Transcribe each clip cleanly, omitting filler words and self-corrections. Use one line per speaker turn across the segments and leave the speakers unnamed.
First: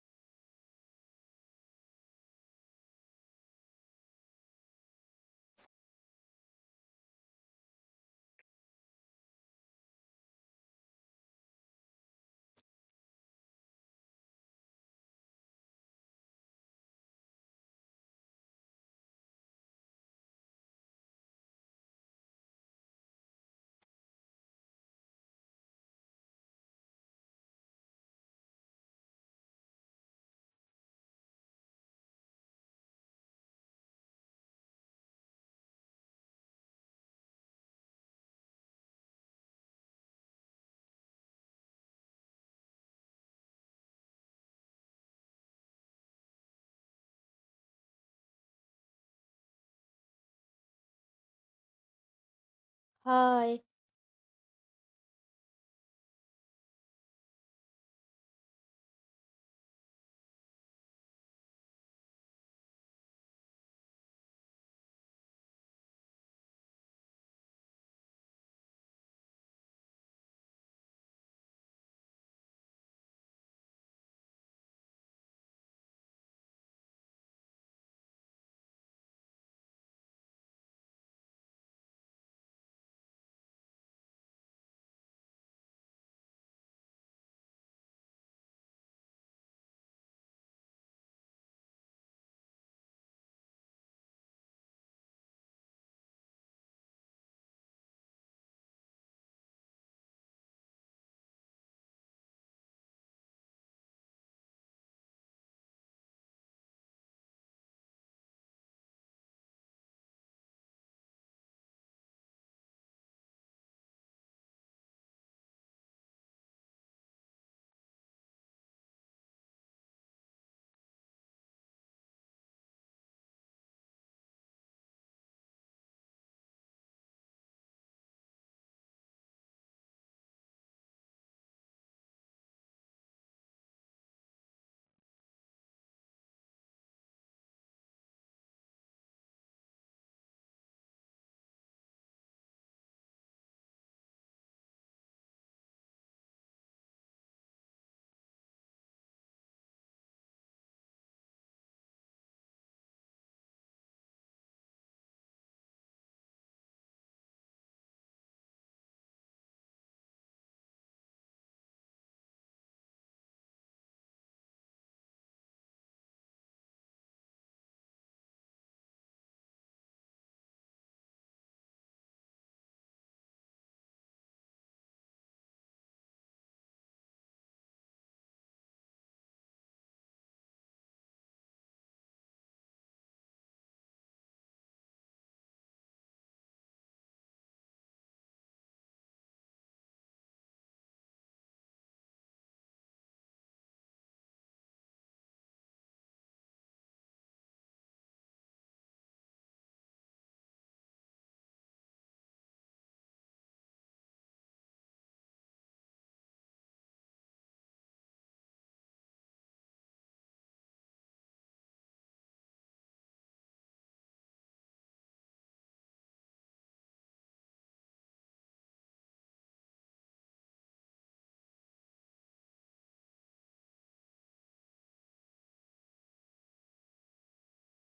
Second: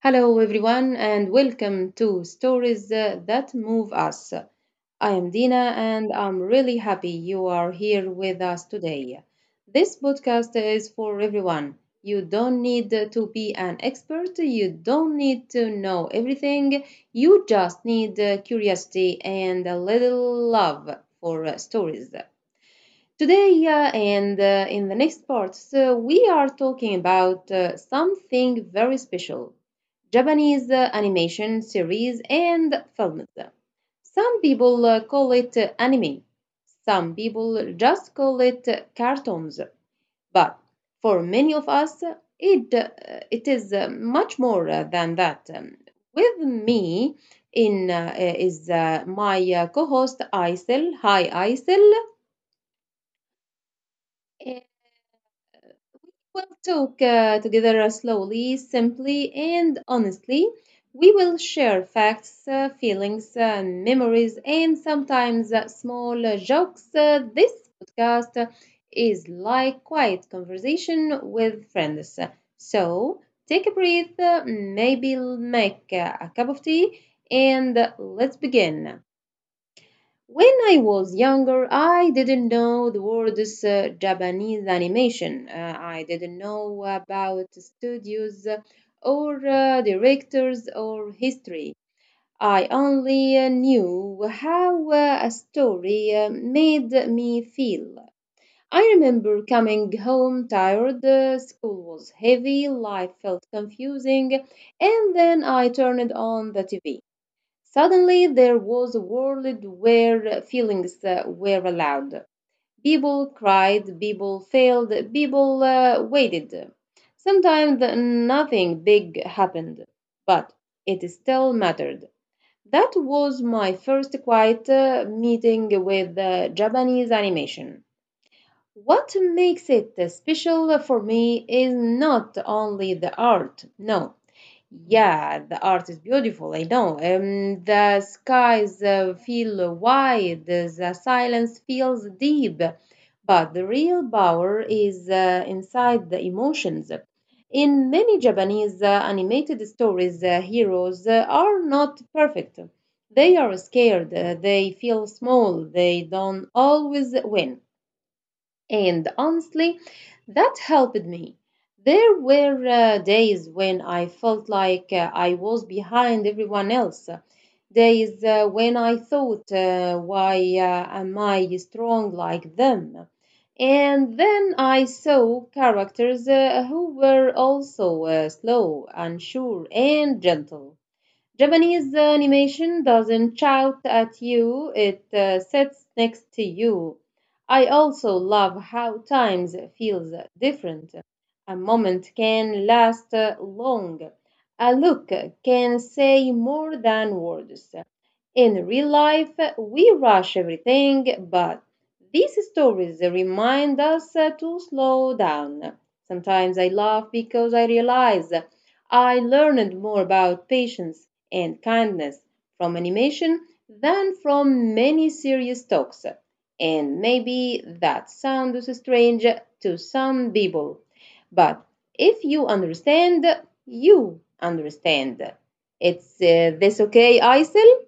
Hello, everyone, and welcome to Stories That Move Us. I am Dina, and I'm really happy you are here with us today. This podcast is for everyone. You don't need to be an expert, you don't need to know everything, you just need curiosity and a little love for stories. Today and in the next part, so we are talking about something very special, Japanese animation series and films. Some people call it anime, some people just call it cartoons. But for many of us, it, uh, it is much more than that. With me in is my co host Aysel. Hi, Aysel.
Hi.
We'll talk together, slowly, simply, and honestly. We will share facts, feelings, memories, and sometimes small jokes. This podcast is like quiet conversation with friends. So take a breath, maybe make a cup of tea, and let's begin. When I was younger, I didn't know the word is Japanese animation. I didn't know about studios or directors or history. I only knew how a story made me feel. I remember coming home tired, school was heavy, life felt confusing, and then I turned on the TV. Suddenly there was a world where feelings were allowed. People cried, people failed, people waited. Sometimes nothing big happened, but it still mattered. That was my first quiet meeting with Japanese animation. What makes it special for me is not only the art. No, yeah, the art is beautiful. I know. The skies feel wide, the silence feels deep, but the real power is inside the emotions. In many Japanese animated stories, heroes are not perfect. They are scared, they feel small, they don't always win. And honestly, that helped me. There were days when I felt like I was behind everyone else, days when I thought, why am I strong like them? And then I saw characters who were also slow, unsure, and gentle. Japanese animation doesn't shout at you, it sits next to you. I also love how times feels different. A moment can last long. A look can say more than words. In real life, we rush everything, but these stories remind us to slow down. Sometimes I laugh because I realize I learned more about patience and kindness from animation than from many serious talks, and maybe that sounds strange to some people. But if you understand, you understand. It's this okay, Aysel?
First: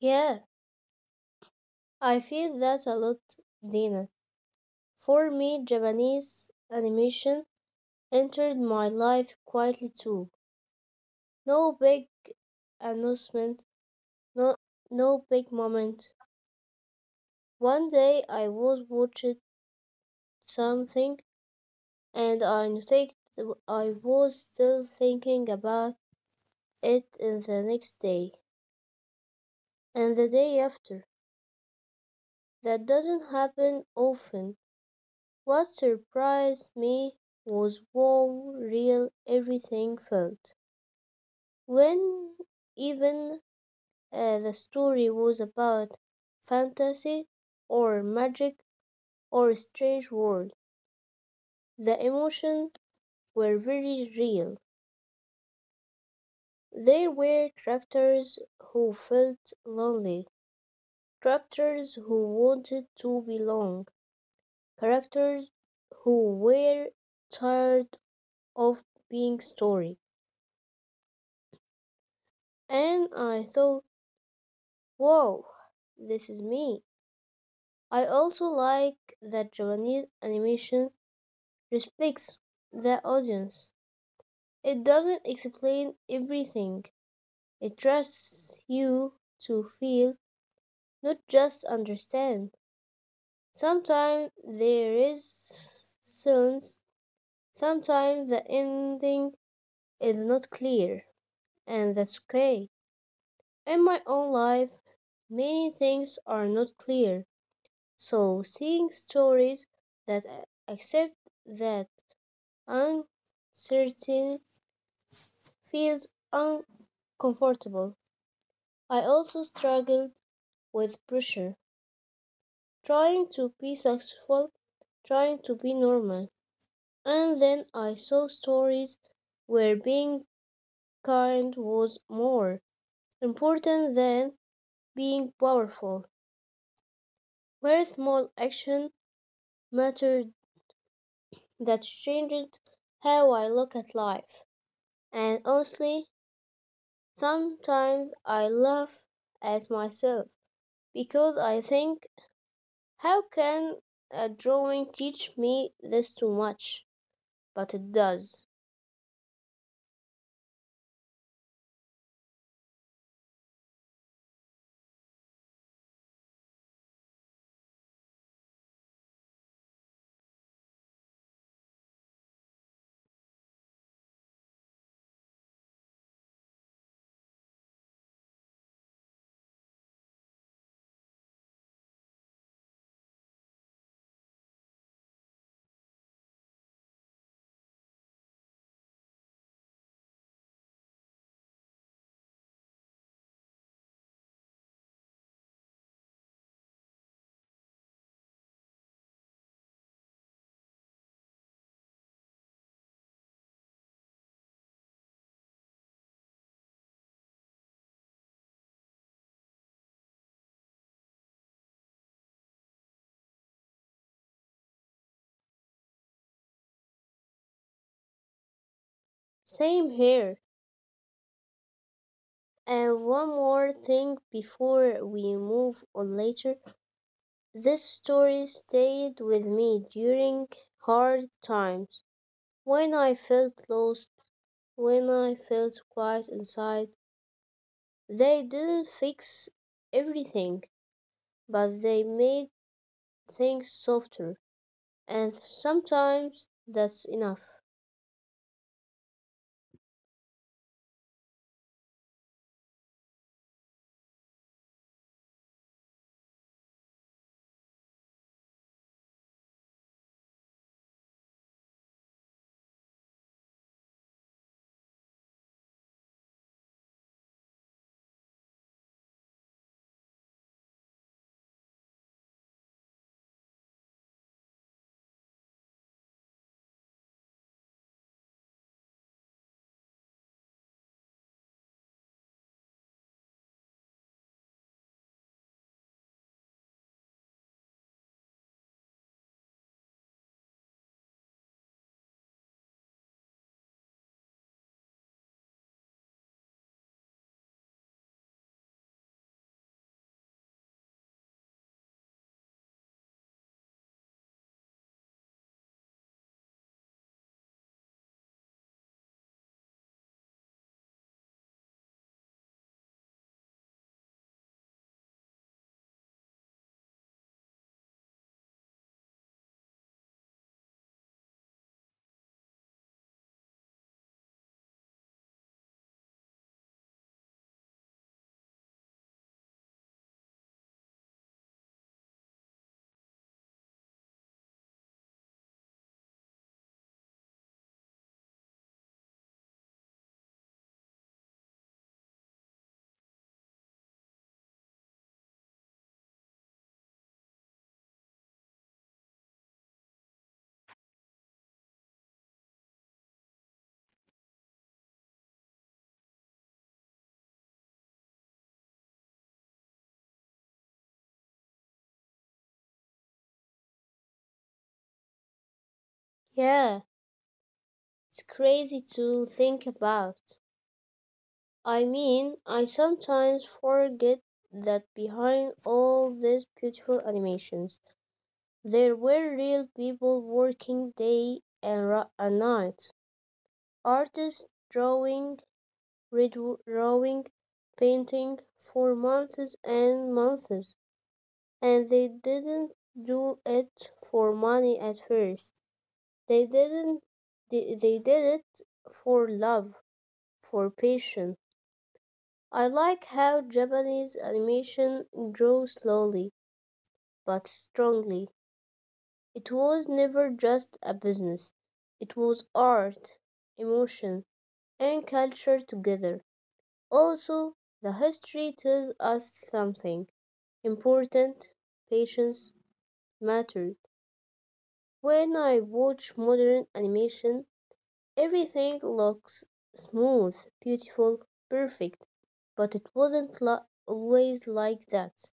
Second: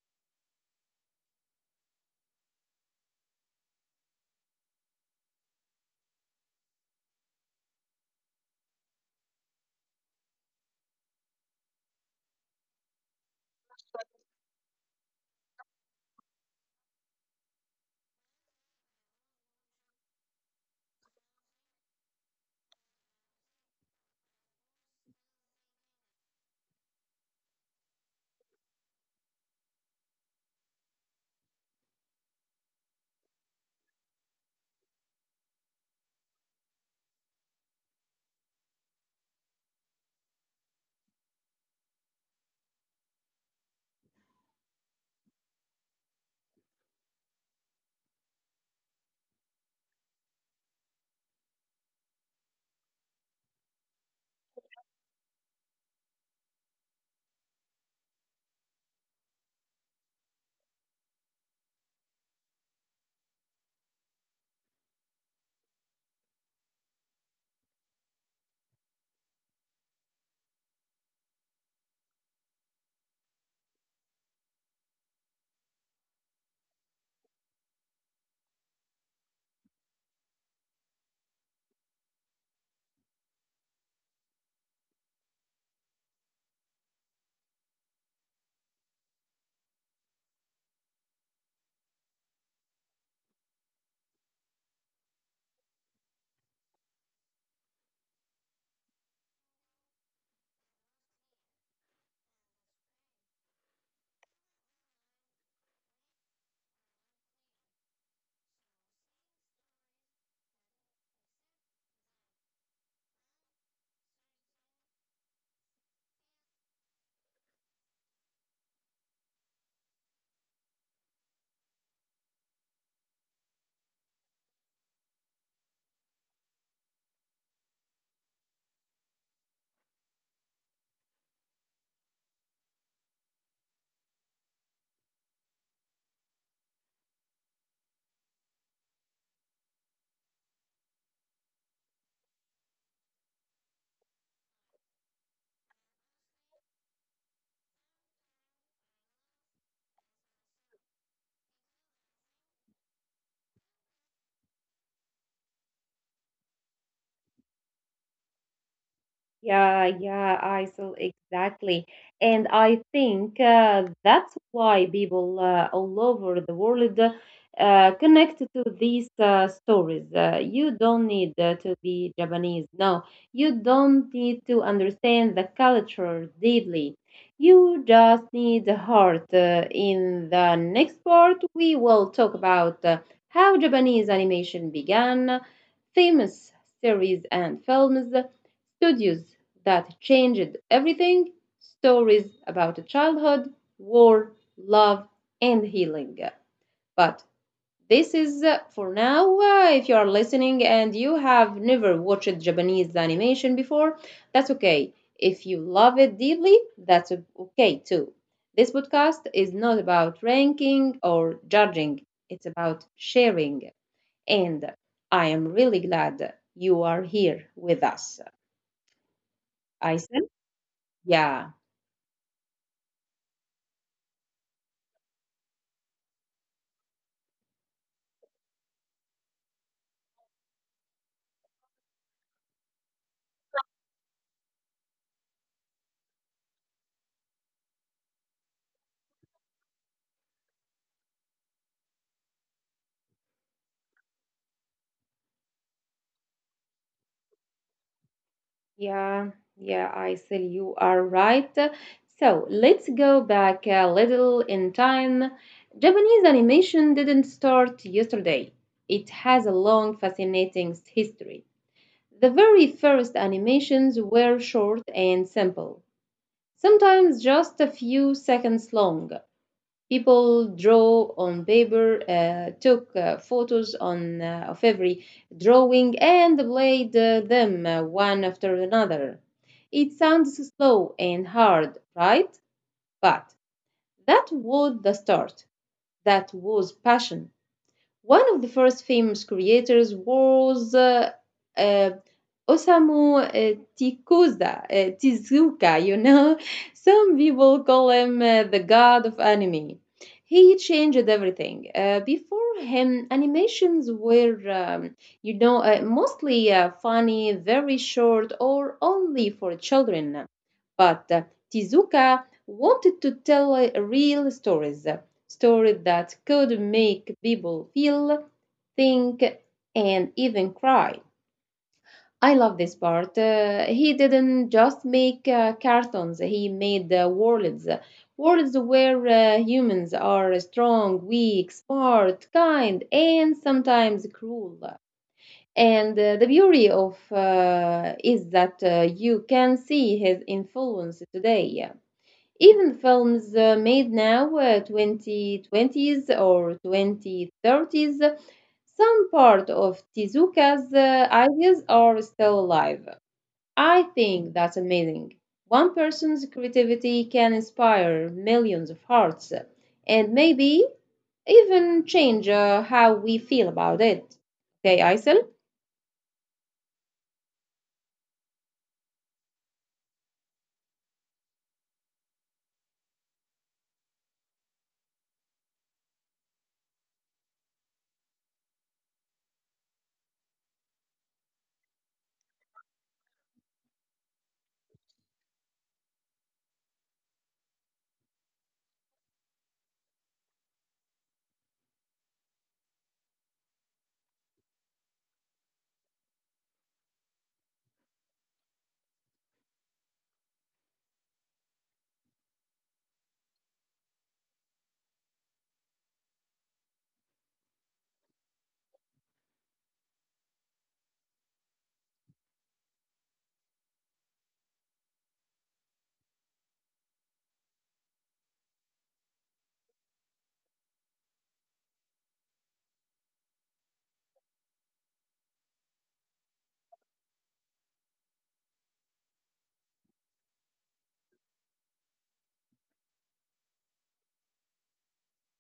Yeah, I feel that a lot, Dina. For me, Japanese animation entered my life quietly too. No big announcement, no, no big moment. One day I was watching something and I noticed I was still thinking about it in the next day and the day after. That doesn't happen often. What surprised me was how real everything felt. When even the story was about fantasy or magic or a strange world, the emotions were very real. There were characters who felt lonely, characters who wanted to belong, characters who were tired of being story. And I thought, wow, this is me. I also like that Japanese animation respects the audience. It doesn't explain everything, it trusts you to feel, not just understand. Sometimes there is silence, sometimes the ending is not clear, and that's okay. In my own life, many things are not clear. So, seeing stories that accept that uncertainty feels uncomfortable. I also struggled with pressure, trying to be successful, trying to be normal. And then I saw stories where being kind was more important than being powerful, where small action mattered that changed how I look at life. And honestly, sometimes I laugh at myself because I think, how can a drawing teach me this too much? But it does.
Yeah, yeah, I saw exactly. And I think that's why people all over the world connect to these stories. You don't need to be Japanese. No, you don't need to understand the culture deeply. You just need the heart. In the next part, we will talk about how Japanese animation began, famous series and films, studies that changed everything, stories about childhood, war, love, and healing. But this is for now. If you are listening and you have never watched Japanese animation before, that's okay. If you love it deeply, that's okay too. This podcast is not about ranking or judging, it's about sharing. And I am really glad you are here with us.
Same
I said
here.
yeah,
And one more thing before we move on later. This story stayed with me during hard times. When I felt lost, when I felt quiet inside, they didn't fix everything, but they made things softer, and sometimes that's enough.
yeah, yeah, I Aysel, you are right. So let's go back a little in time. Japanese animation didn't start yesterday, it has a long, fascinating history. The very first animations were short and simple, sometimes just a few seconds long. People draw on paper, took photos on of every drawing, and played them one after another. It sounds slow and hard, right? But that was the start. That was passion. One of the first famous creators was uh, Osamu Tezuka, Tezuka, you know. Some people call him the god of anime. He changed everything. Before him, animations were, you know, mostly funny, very short, or only for children. But Tezuka wanted to tell real stories, stories that could make people feel, think, and even cry. I love this part. He didn't just make cartoons, he made worlds. Worlds where humans are strong, weak, smart, kind, and sometimes cruel. And the beauty of is that you can see his influence today. Even films made now, 2020s or 2030s, some part of Tezuka's ideas are still alive. I think that's amazing. One person's creativity can inspire millions of hearts. And maybe even change how we feel about it. Okay, Aysel?
Yeah, it's crazy to think about. I mean, I sometimes forget that behind all these beautiful animations, there were real people working day and, and night. Artists drawing, redrawing, painting for months and months, and they didn't do it for money at first. They didn't they did it for love, for passion. I like how Japanese animation grew slowly but strongly. It was never just a business. It was art, emotion, and culture together. Also, the history tells us something important. Patience mattered. When I watch modern animation, everything looks smooth, beautiful, perfect, but it wasn't always like that.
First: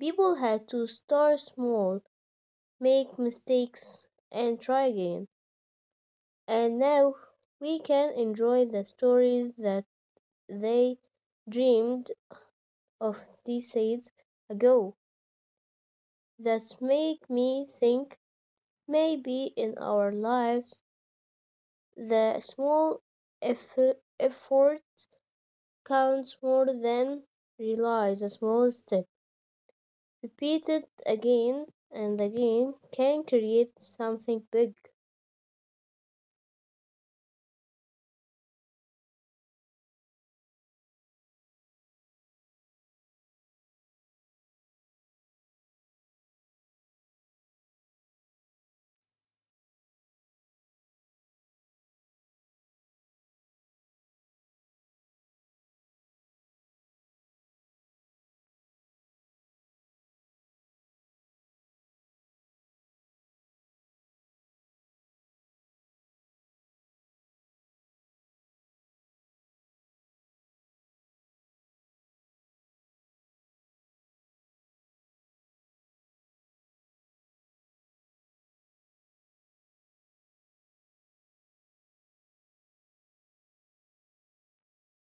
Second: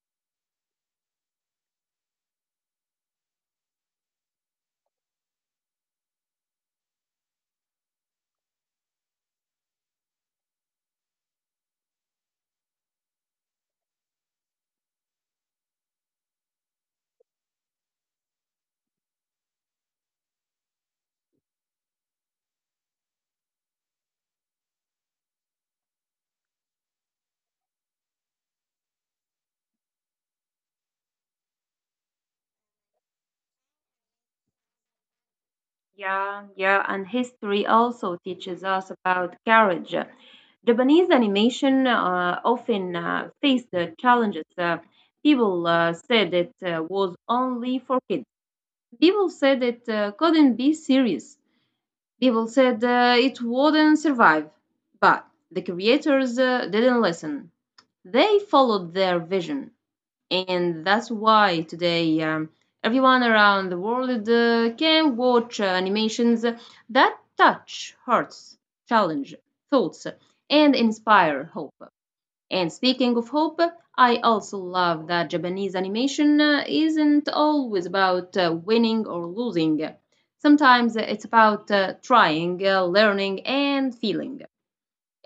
People had to start small, make mistakes, and try again. And now we can enjoy the stories that they dreamed of decades ago. That make me think maybe in our lives the small effort counts more than realize a small step. Repeated again and again can create something big.
Yeah, yeah, and history also teaches us about courage. Japanese animation often faced the challenges. People said it was only for kids. People said it couldn't be serious. People said it wouldn't survive, but the creators didn't listen. They followed their vision, and that's why today, everyone around the world can watch animations that touch hearts, challenge thoughts, and inspire hope. And speaking of hope, I also love that Japanese animation isn't always about winning or losing. Sometimes it's about trying, learning, and feeling.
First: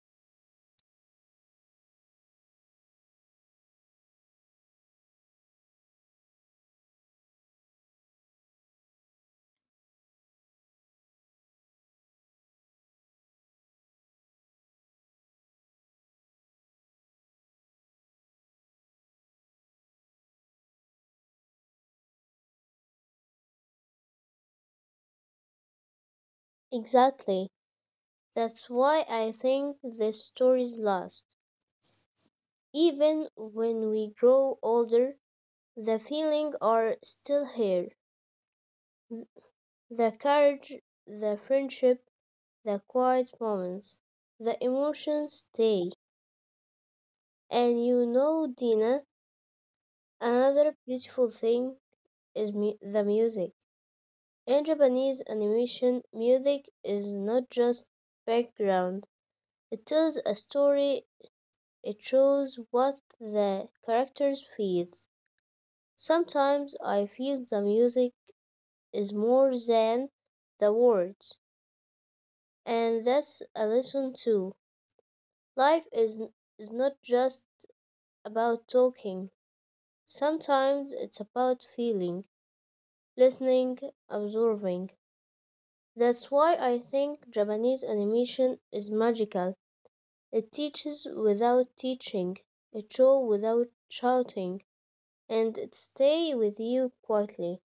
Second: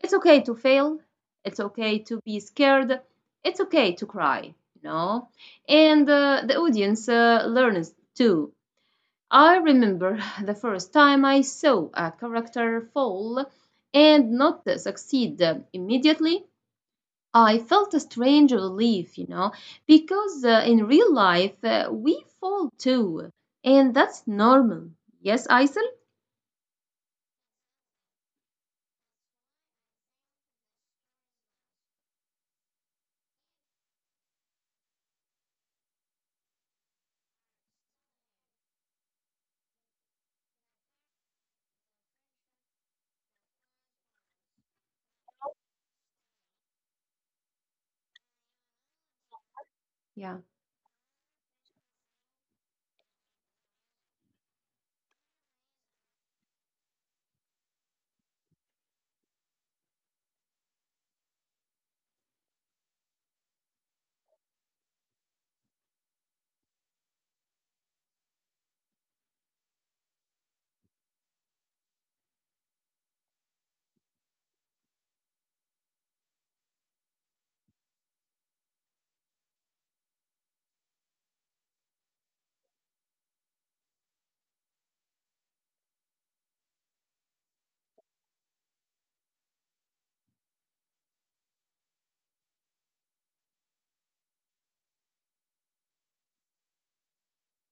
It's okay to fail. It's okay to be scared. It's okay to cry, you know? And the audience learns too. I remember the first time I saw a character fall and not succeed immediately, I felt a strange relief, you know, because in real life we fall too, and that's normal. Yes, Aysel?
Exactly. That's why I think the stories last. Even when we grow older, the feeling are still here. The courage, the friendship, the quiet moments, the emotions stay. And you know, Dina,
Yeah.
another beautiful thing is the music. In Japanese animation, music is not just background, it tells a story, it shows what the characters feel. Sometimes I feel the music is more than the words, and that's a lesson too. Life is, is not just about talking, sometimes it's about feeling, listening, observing. That's why I think Japanese animation is magical. It teaches without teaching, it show without shouting, and it stay with you quietly.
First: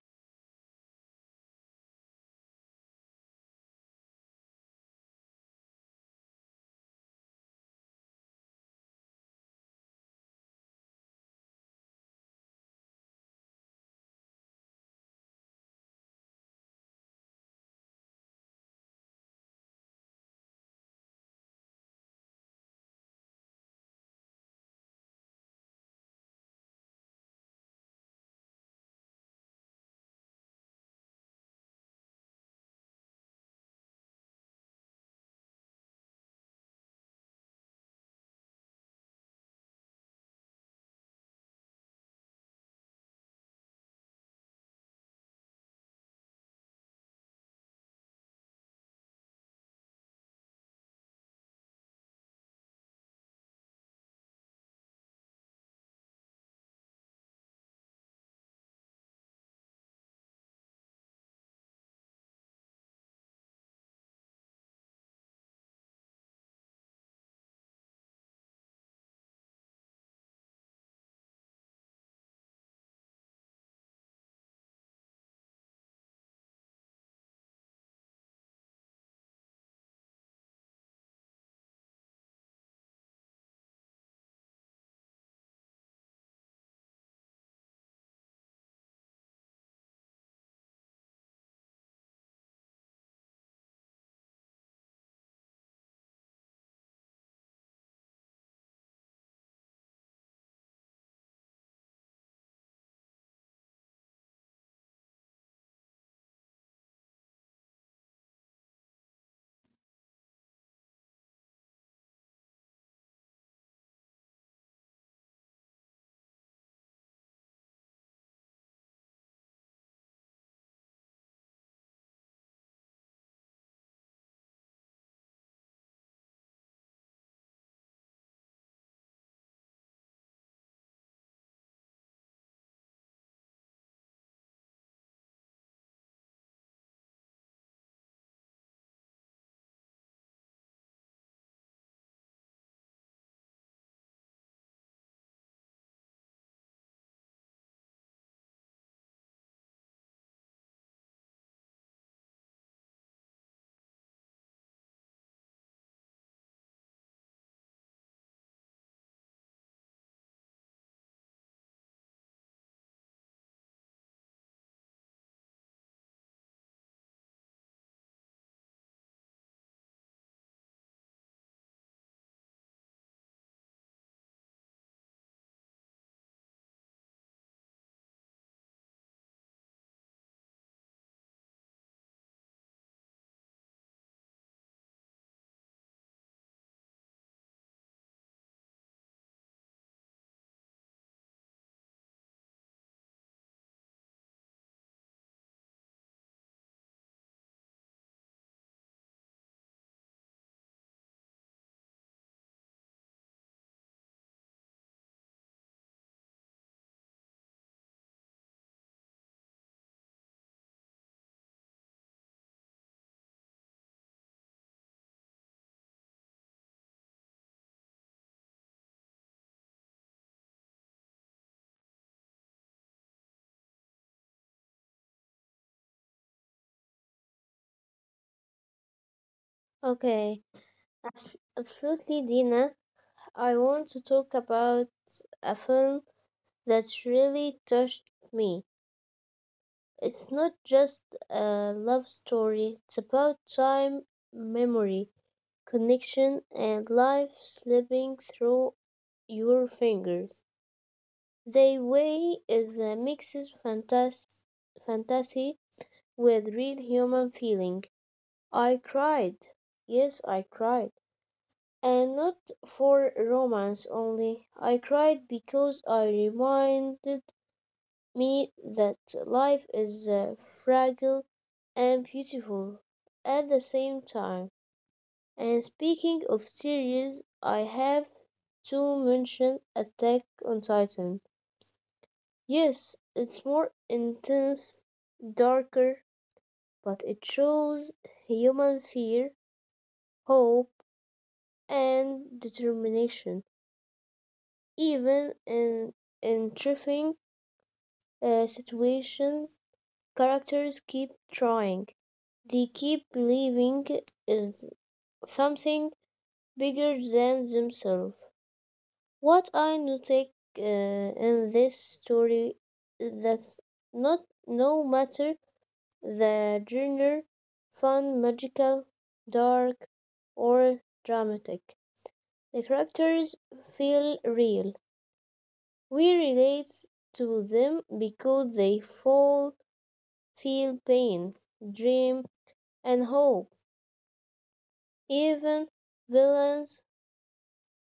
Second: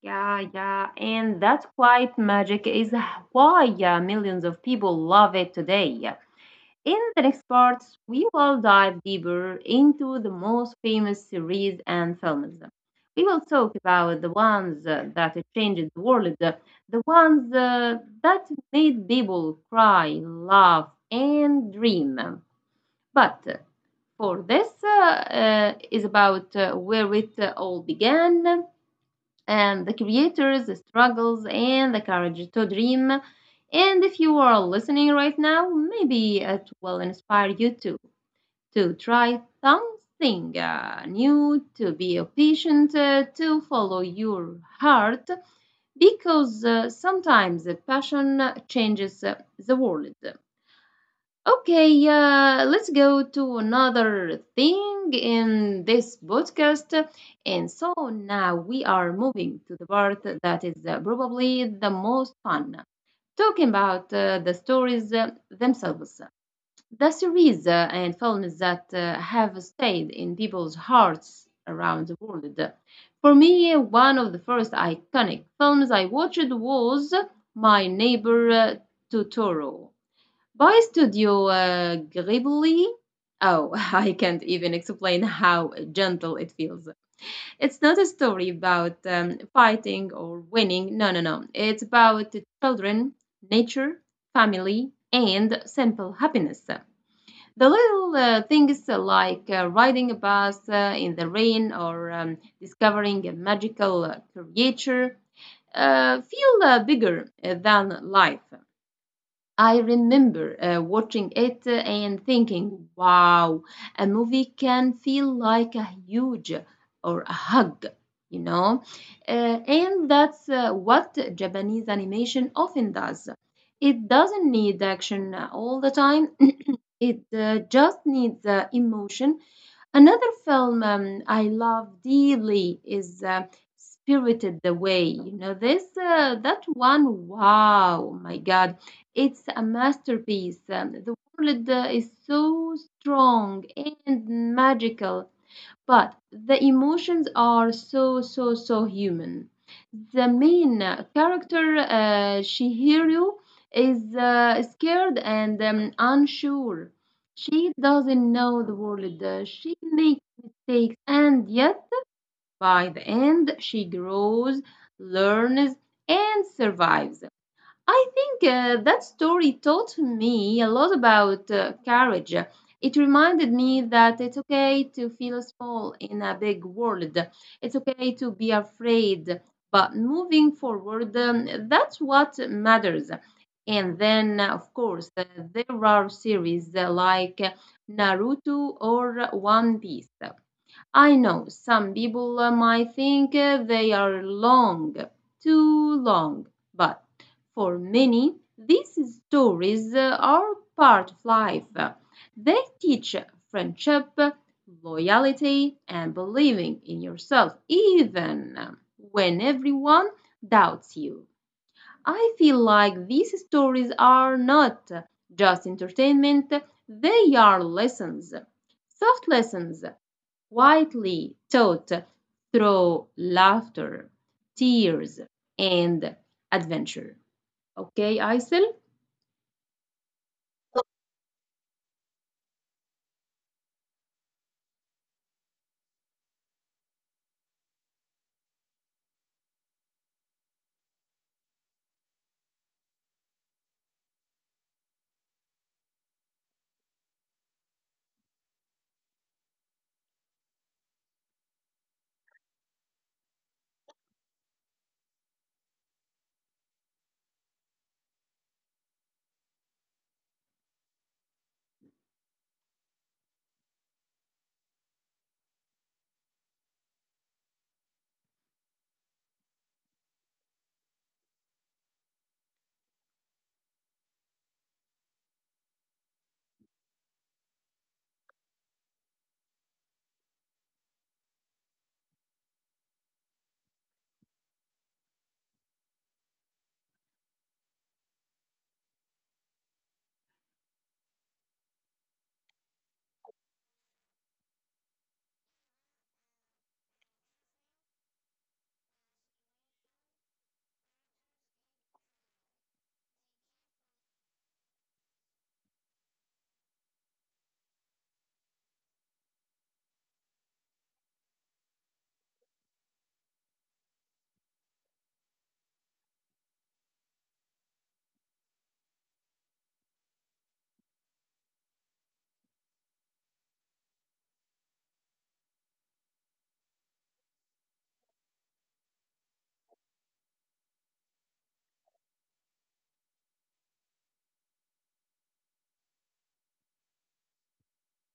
Yeah, yeah, and that quiet magic is why millions of people love it today. In the next parts, we will dive deeper into the most famous series and films. We will talk about the ones that changed the world, the ones that made people cry, laugh, and dream. But for this is about where it all began and the creators, the struggles, and the courage to dream. And if you are listening right now, maybe it will inspire you to try something new, to be a patient, to follow your heart, because sometimes the passion changes the world. Okay, let's go to another thing in this podcast. And so now we are moving to the part that is probably the most fun, talking about the stories themselves, the series and films that have stayed in people's hearts around the world. For me, one of the first iconic films I watched was My Neighbor Totoro. By Studio Ghibli, oh, I can't even explain how gentle it feels. It's not a story about fighting or winning. No, no, no. It's about children, nature, family, and simple happiness. The little things like riding a bus in the rain or discovering a magical creature feel bigger than life. I remember watching it and thinking, wow, a movie can feel like a huge or a hug, you know? And that's what Japanese animation often does. It doesn't need action all the time, it just needs emotion. Another film I love dearly is Spirited Away. You know this that one. Wow, my God, it's a masterpiece. The world is so strong and magical, but the emotions are so, so, so human. The main character, Shihiro, is scared and unsure. She doesn't know the world. She makes mistakes, and yet by the end, she grows, learns, and survives. I think that story taught me a lot about courage. It reminded me that it's okay to feel small in a big world. It's okay to be afraid, but moving forward, that's what matters. And then, of course, there are series like Naruto or One Piece. I know some people might think they are long, too long, but for many, these stories are part of life. They teach friendship, loyalty, and believing in yourself, even when everyone doubts you. I feel like these stories are not just entertainment, they are lessons, soft lessons widely taught through laughter, tears, and adventure. Okay, Aisel?
Okay, absolutely, Dina. I want to talk about a film that really touched me. It's not just a love story, it's about time, memory, connection, and life slipping through your fingers. They way is a mixes fantasy with real human feeling. I cried. Yes, I cried. And not for romance only. I cried because I reminded me that life is fragile and beautiful at the same time. And speaking of series, I have to mention Attack on Titan. Yes, it's more intense, darker, but it shows human fear hope, and determination. Even in trying situations, characters keep trying. They keep believing is something bigger than themselves. What I noticed in this story is that not no matter the genre, fun, magical, dark, or dramatic, the characters feel real. We relate to them because they fall, feel pain, dream, and hope. Even villains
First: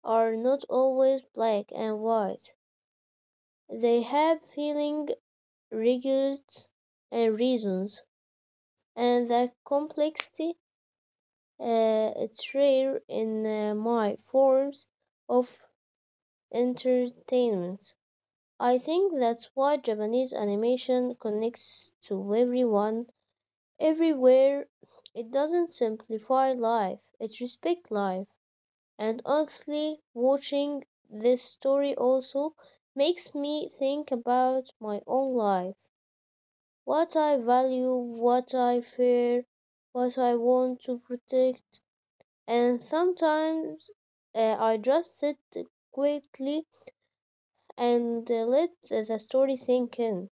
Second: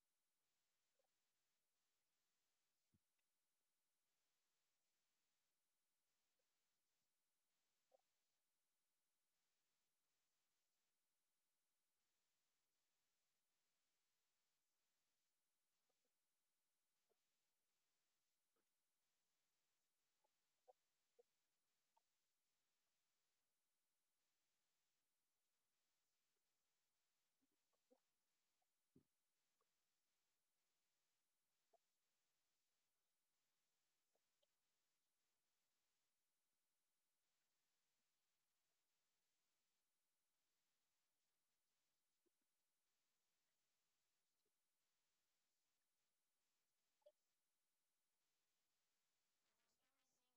are not always black and white. They have feelings, regrets, and reasons, and that complexity is rare in my forms of entertainment. I think that's why Japanese animation connects to everyone everywhere. It doesn't simplify life, it respects life. And honestly, watching this story also makes me think about my own life. What I value, what I fear, what I want to protect. And sometimes I just sit quietly and let the story sink in.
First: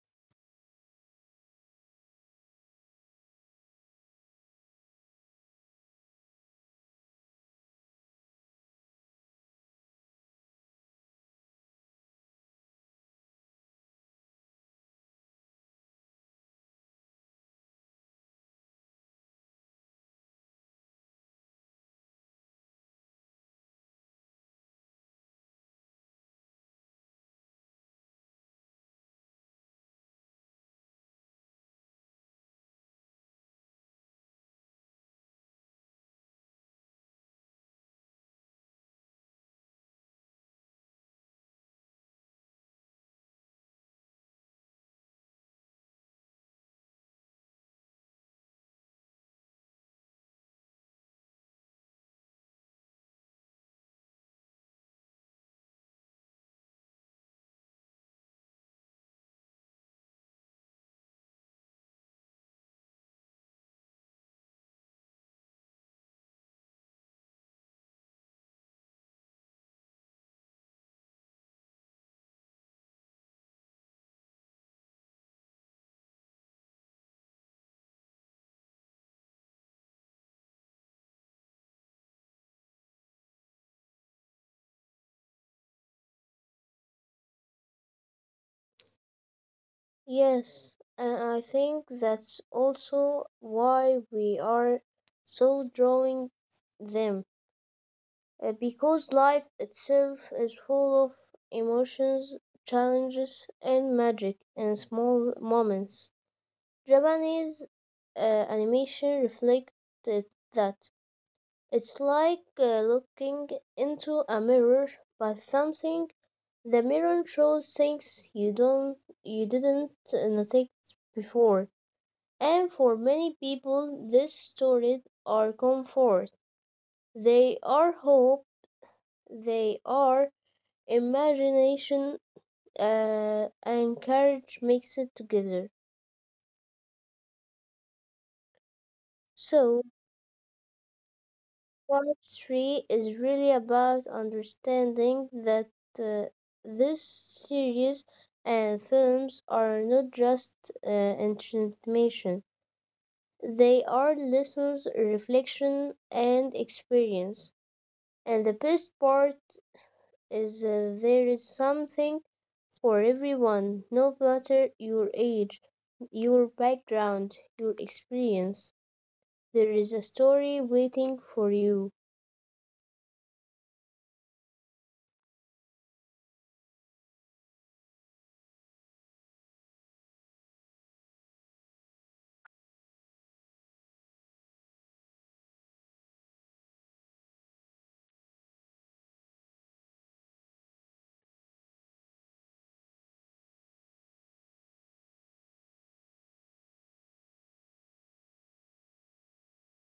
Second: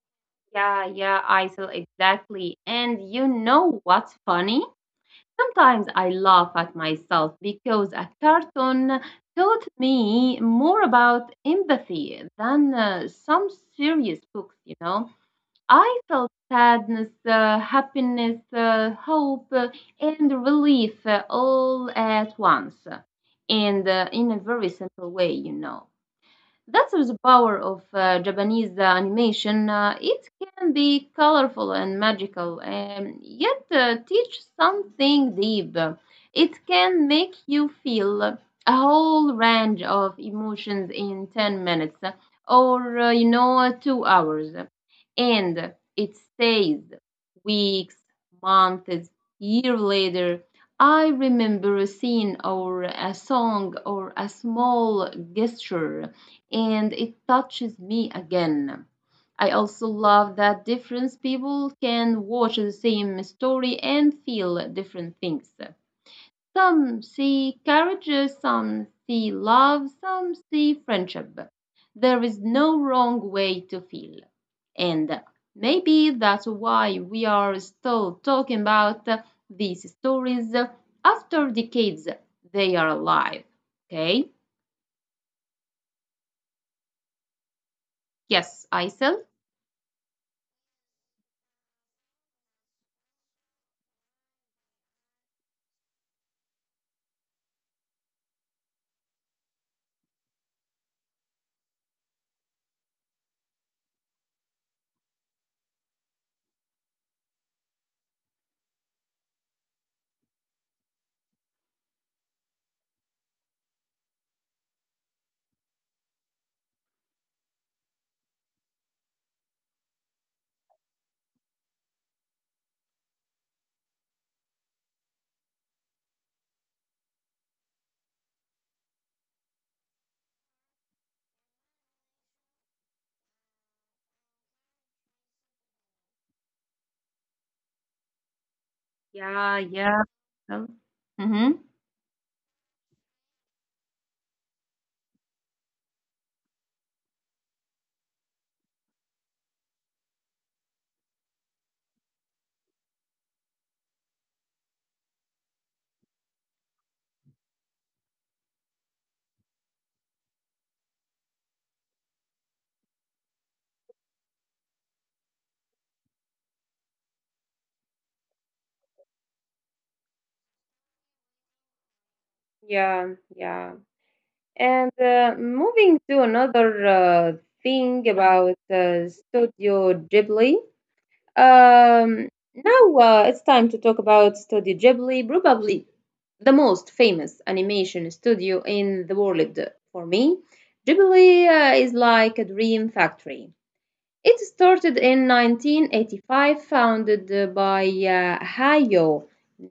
Yeah, yeah, Aisel, exactly. And you know what's funny? Sometimes I laugh at myself because a cartoon taught me more about empathy than some serious books, you know. I felt sadness, happiness, hope, and relief all at once, and in a very simple way, you know. That's the power of Japanese animation. It can be colorful and magical, and yet teach something deep. It can make you feel a whole range of emotions in 10 minutes or, 2 hours. And it stays weeks, months, year later. I remember a scene or a song or a small gesture, and it touches me again. I also love that different people can watch the same story and feel different things. Some see courage, some see love, some see friendship. There is no wrong way to feel. And maybe that's why we are still talking about these stories after decades. They are alive. Okay? Yes, I said.
Yes, and I think that's also why we are so drawing them, because life itself is full of emotions, challenges, and magic in small moments. Japanese animation reflected that. It's like looking into a mirror, but something the mirror shows things you didn't notice before, and for many people, these stories are comfort. They are hope. They are imagination and courage mixed together.
Yeah,
So,
yeah. Oh. Mhm.
part three is really about understanding that uh, this series and films are not just entertainment, they are lessons, reflection, and experience. And the best part is there is something for everyone, no matter your age, your background, your experience. There is a story waiting for you.
Yeah, yeah. And moving to another thing about Studio Ghibli. Um, now it's time to talk about Studio Ghibli, probably the most famous animation studio in the world for me. Ghibli is like a dream factory. It started in 1985, founded by Hayao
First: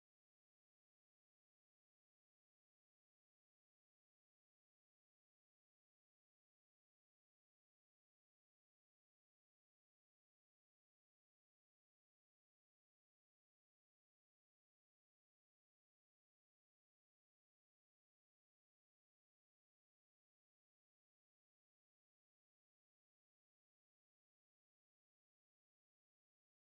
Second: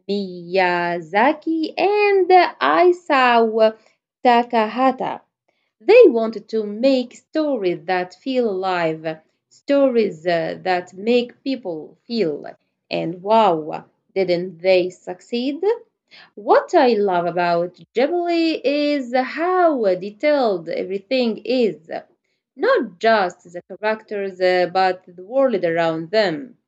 Miyazaki and Isao Takahata. They wanted to make stories that feel alive, stories that make people feel. And wow, didn't they succeed? What I love about Ghibli is how detailed everything is. Not just the characters, but the world around them.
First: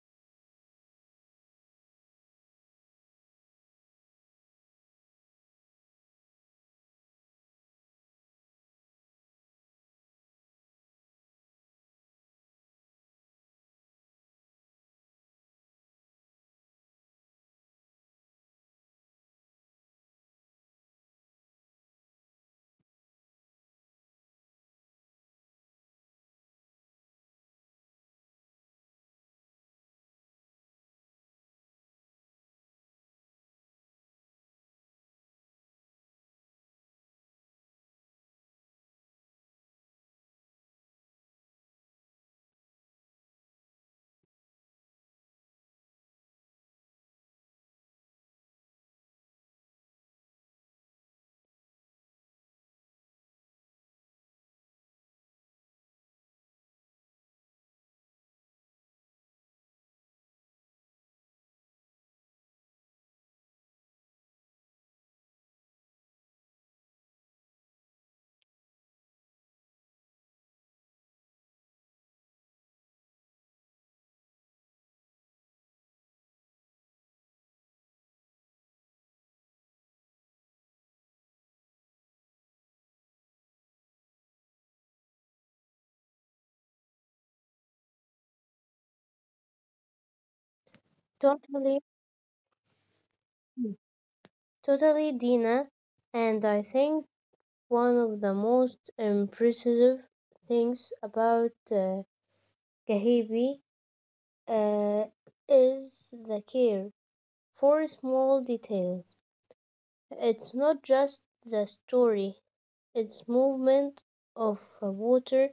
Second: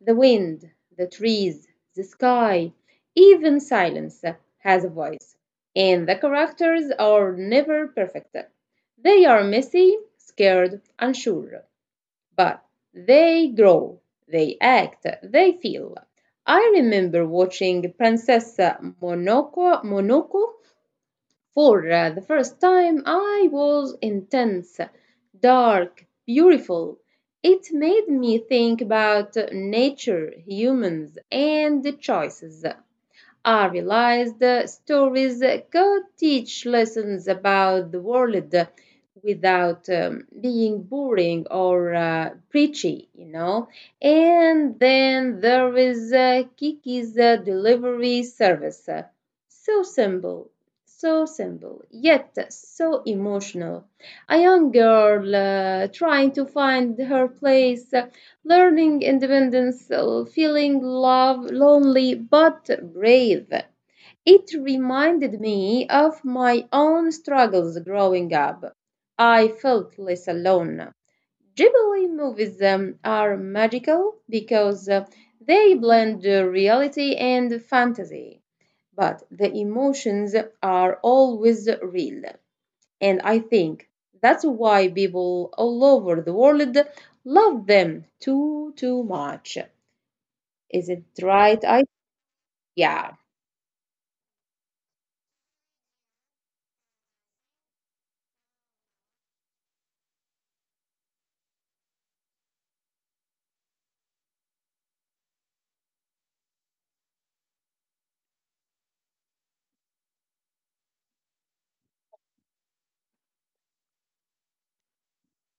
The wind, the trees, the sky, even silence has a voice. And the characters are never perfect. They are messy, scared, unsure. But they grow, they act, they feel. I remember watching Princess Monoco for the first time. I was intense, dark, beautiful. It made me think about nature, humans, and the choices. I realized stories could teach lessons about the world without being boring or preachy, you know. And then there is Kiki's delivery service. So simple, so simple, yet so emotional. A young girl trying to find her place, learning independence, feeling love, lonely but brave. It reminded me of my own struggles growing up. I felt less alone. Ghibli movies are magical because they blend reality and fantasy, but the emotions are always real. And I think that's why people all over the world love them too much. Is it right? I
Totally,
yeah.
totally, Dina. And I think one of the most impressive things about Kahibi uh, is the care for small details. It's not just the story, it's movement of water,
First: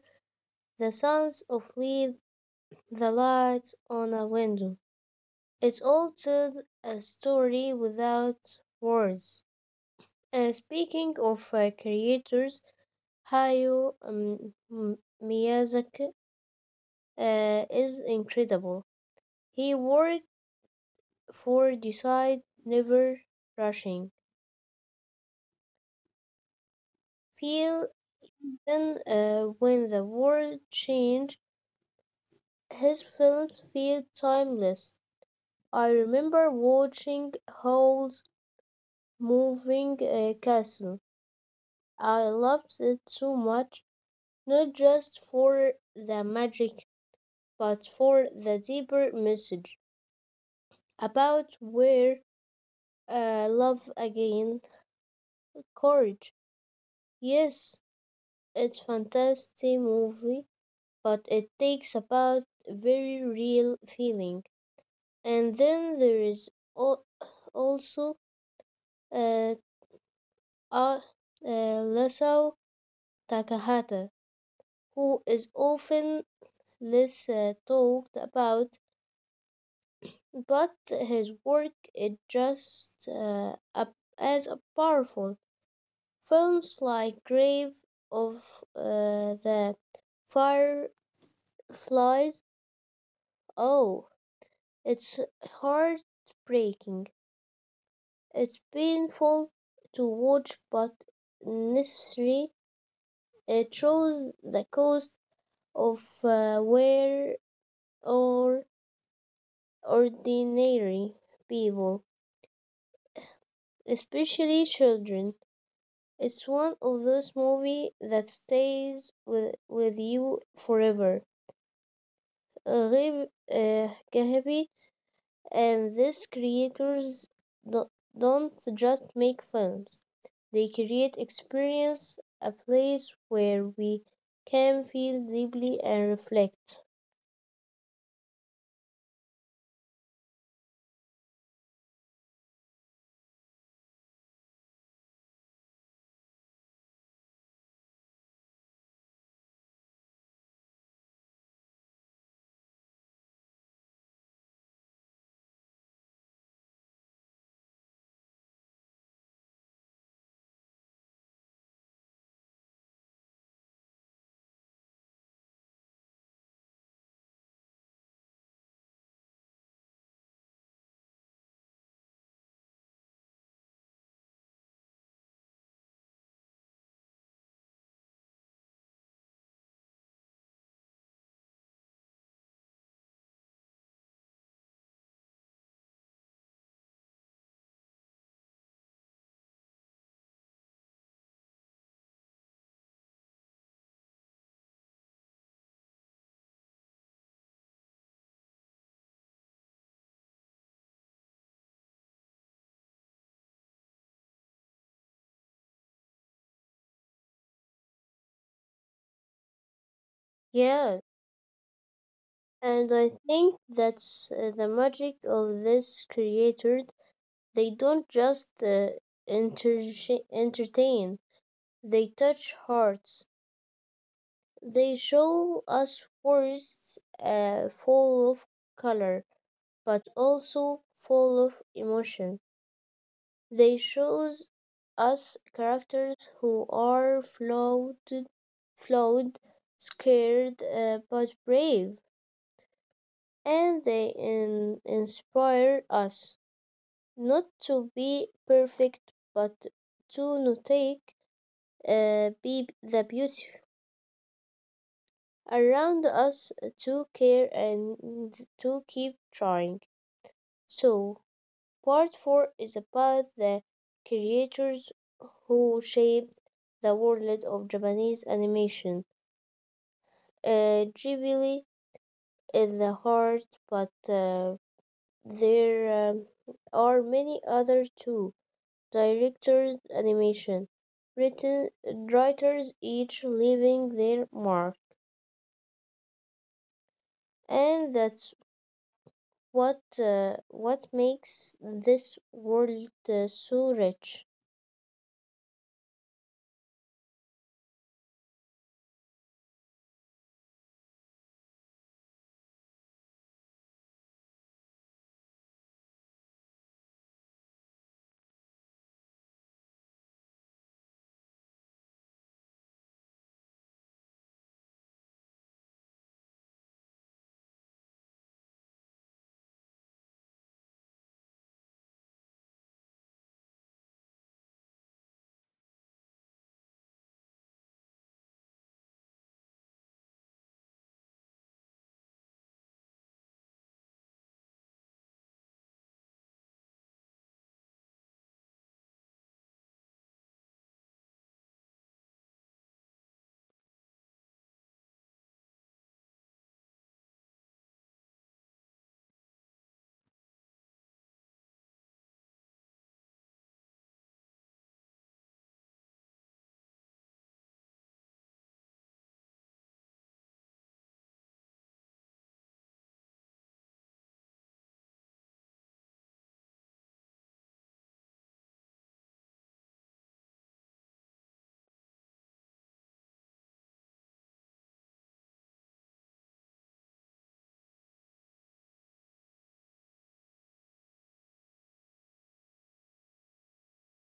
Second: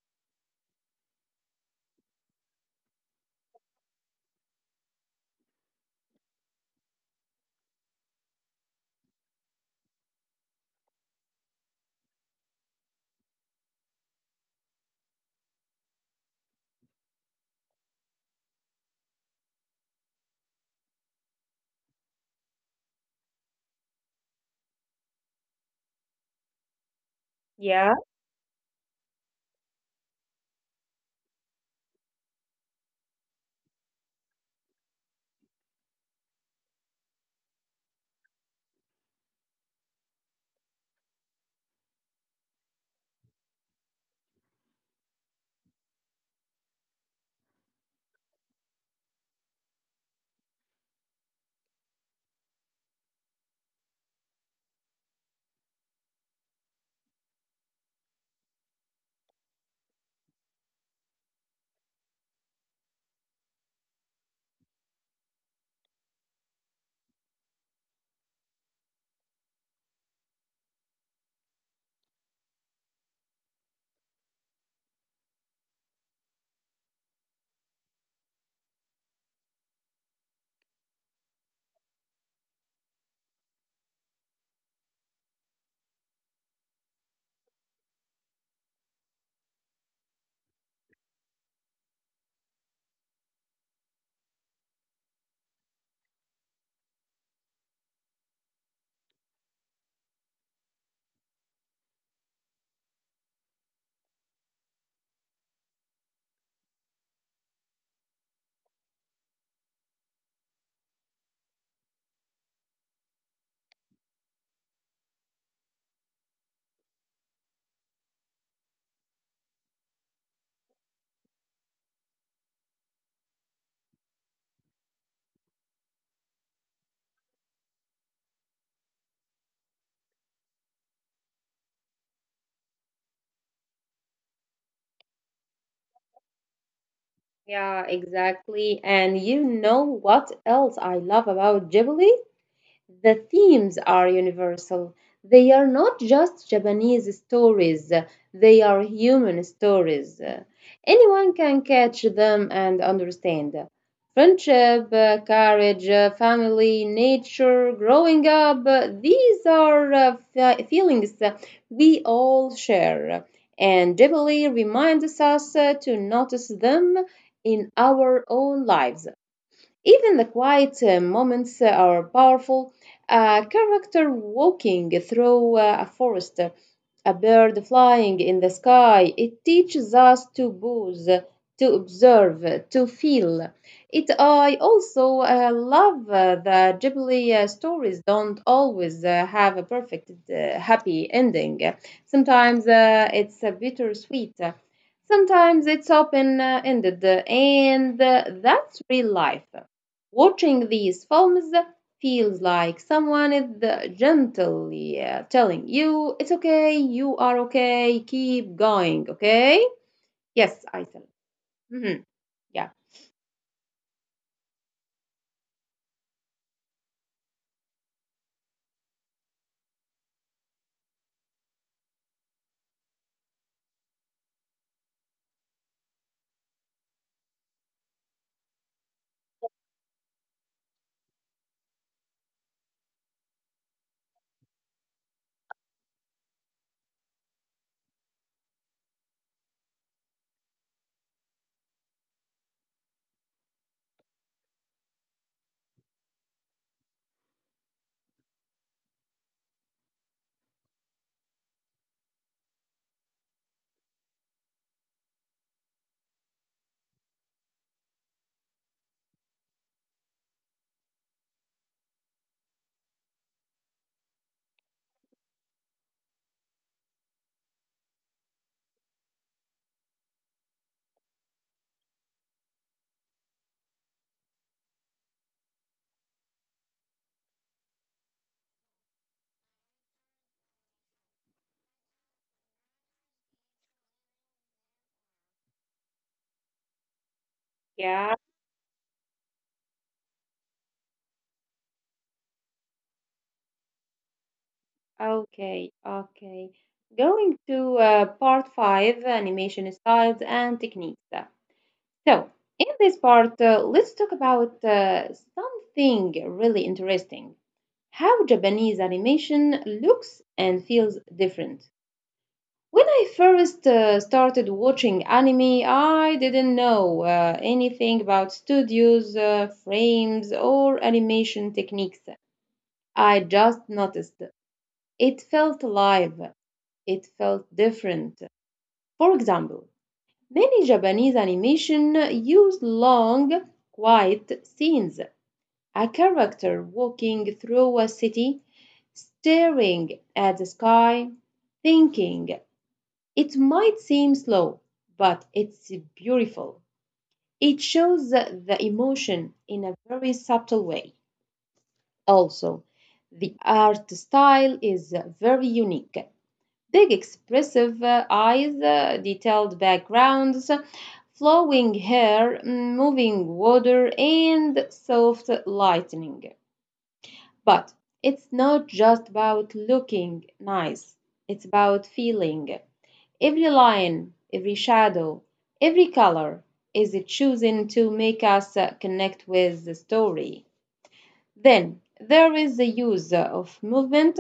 the sounds of leaves, the lights on a window. It's all told a story without words. And speaking of creators, Hayao Miyazaki is incredible. He worked for Decide Never Rushing. Feel
Yeah,
then when the world changed, his films feel timeless. I remember watching Howl's Moving Castle. I loved it so much, not just for the magic, but for the deeper message about where, love again, courage. Yes, it's fantastic movie, but it takes about very real feeling. And then there is al- also uh, are Lesao Takahata, who is often less talked about, but his work is just as a powerful. Films like Grave of the Fireflies, oh, it's heartbreaking. It's painful to watch, but necessary. It shows the cost of where or ordinary people, especially children. It's one of those movies that stays with you forever. Ghaib- uh, Gahabi and these creators do- don't just make films, they create experience, a place where we can feel deeply and reflect.
yeah, exactly. And you know what else I love about Ghibli? The themes are universal. They are not just Japanese stories, they are human stories. Anyone can catch them and understand. Friendship, courage, family, nature, growing up, these are feelings that we all share. And Ghibli reminds us to notice them in our own lives. Even the quiet moments are powerful. A character walking through a forest, a bird flying in the sky, it teaches us to pause, to observe, to feel. I also love that Ghibli stories don't always have a perfect, happy ending. Sometimes it's bittersweet. Sometimes it's open ended, and that's real life. Watching these films feels like someone is gently telling you, it's okay, you are okay, keep going, okay? Yes, I
Yeah,
said. Hmm. Yeah,
and I think that's the magic of this creator. They don't just entertain, they touch hearts. They show us words full of color, but also full of emotion. They shows us characters who are flawed, scared, but brave, and they inspire us not to be perfect, but to notate be the beauty around us, to care and to keep trying. So, part 4 is about the creators who shaped the world of Japanese animation. Ghibli is the heart, but there are many other too. Directors, animation, written writers, each leaving their mark, and
yeah,
that's what what makes this world so rich?
okay, okay. Going to part 5, animation styles and techniques. So, in this part, let's talk about something really interesting: how Japanese animation looks and feels different. When I first started watching anime, I didn't know anything about studios, frames, or animation techniques. I just noticed it felt alive, it felt different. For example, many Japanese animation use long, quiet scenes. A character walking through a city, staring at the sky, thinking. It might seem slow, but it's beautiful. It shows the emotion in a very subtle way. Also, the art style is very unique. Big, expressive eyes, detailed backgrounds, flowing hair, moving water, and soft lightning. But it's not just about looking nice, it's about feeling. Every line, every shadow, every color is chosen to make us connect with the story. Then there is the use of movement.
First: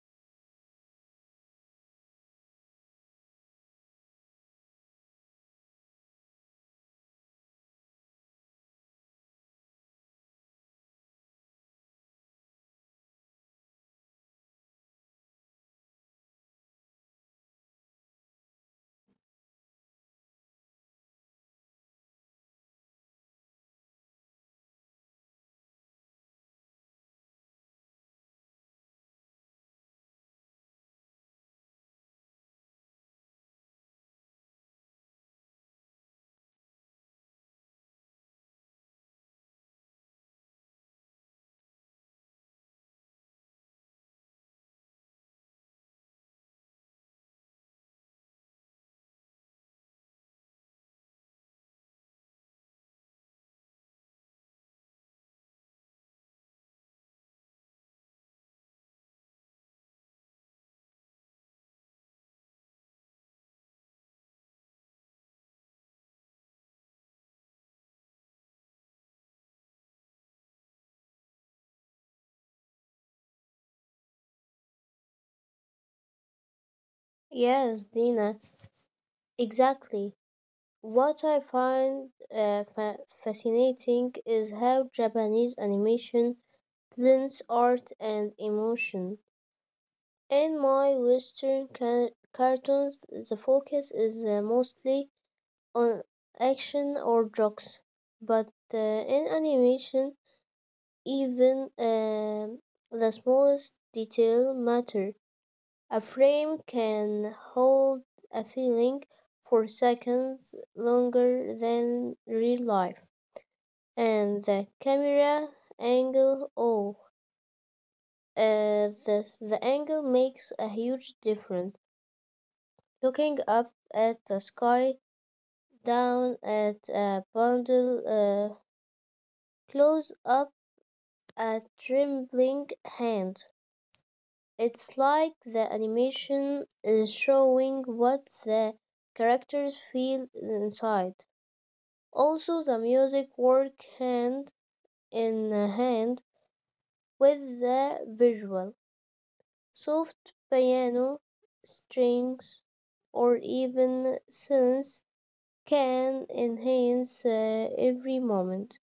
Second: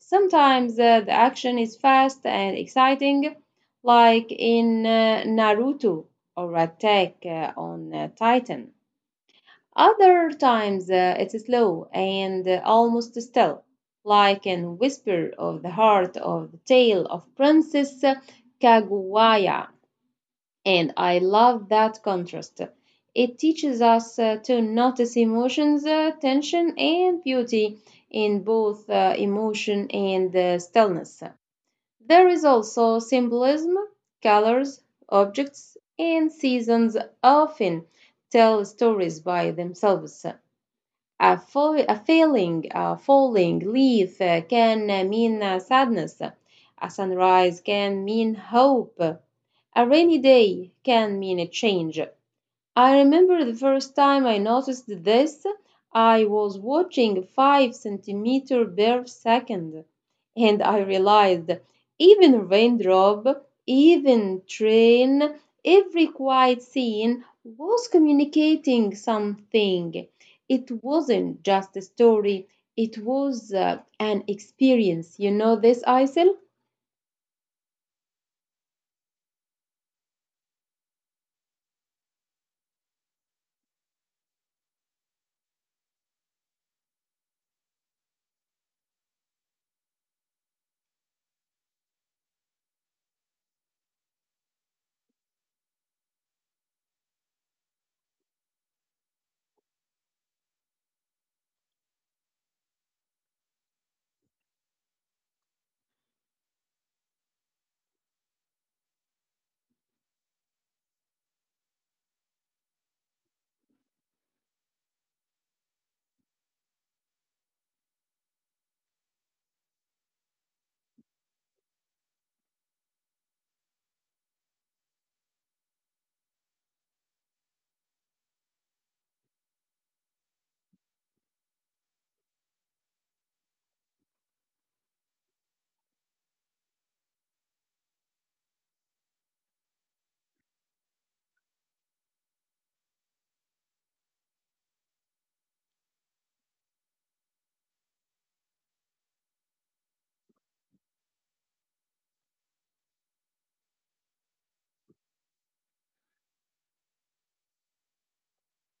Sometimes the action is fast and exciting, like in Naruto or Attack on Titan. Other times it's slow and almost still, like in Whisper of the Heart of the Tale of Princess Kaguya. And I love that contrast. It teaches us to notice emotions, tension, and beauty in both emotion and stillness. There is also symbolism, colors, objects, and seasons often tell stories by themselves. A failing, a falling leaf can mean sadness. A sunrise can mean hope. A rainy day can mean a change. I remember the first time I noticed this, I was watching 5 centimeter per second, and I realized even raindrop, even train, every quiet scene was communicating something. It wasn't just a story, it was an experience. You know this, Isel?
Yes, Dina, exactly. What I find fascinating is how Japanese animation blends art and emotion. In my Western cartoons, the focus is mostly on action or drugs, but in animation, even the smallest detail matter. A frame can hold a feeling for seconds longer than real life. And the camera angle, oh, the angle makes a huge difference. Looking up at the sky, down at a bundle, close up a trembling hand. It's like the animation is showing what the characters feel inside. Also, the music work hand in hand with the visual. Soft piano strings or even synths can enhance every moment.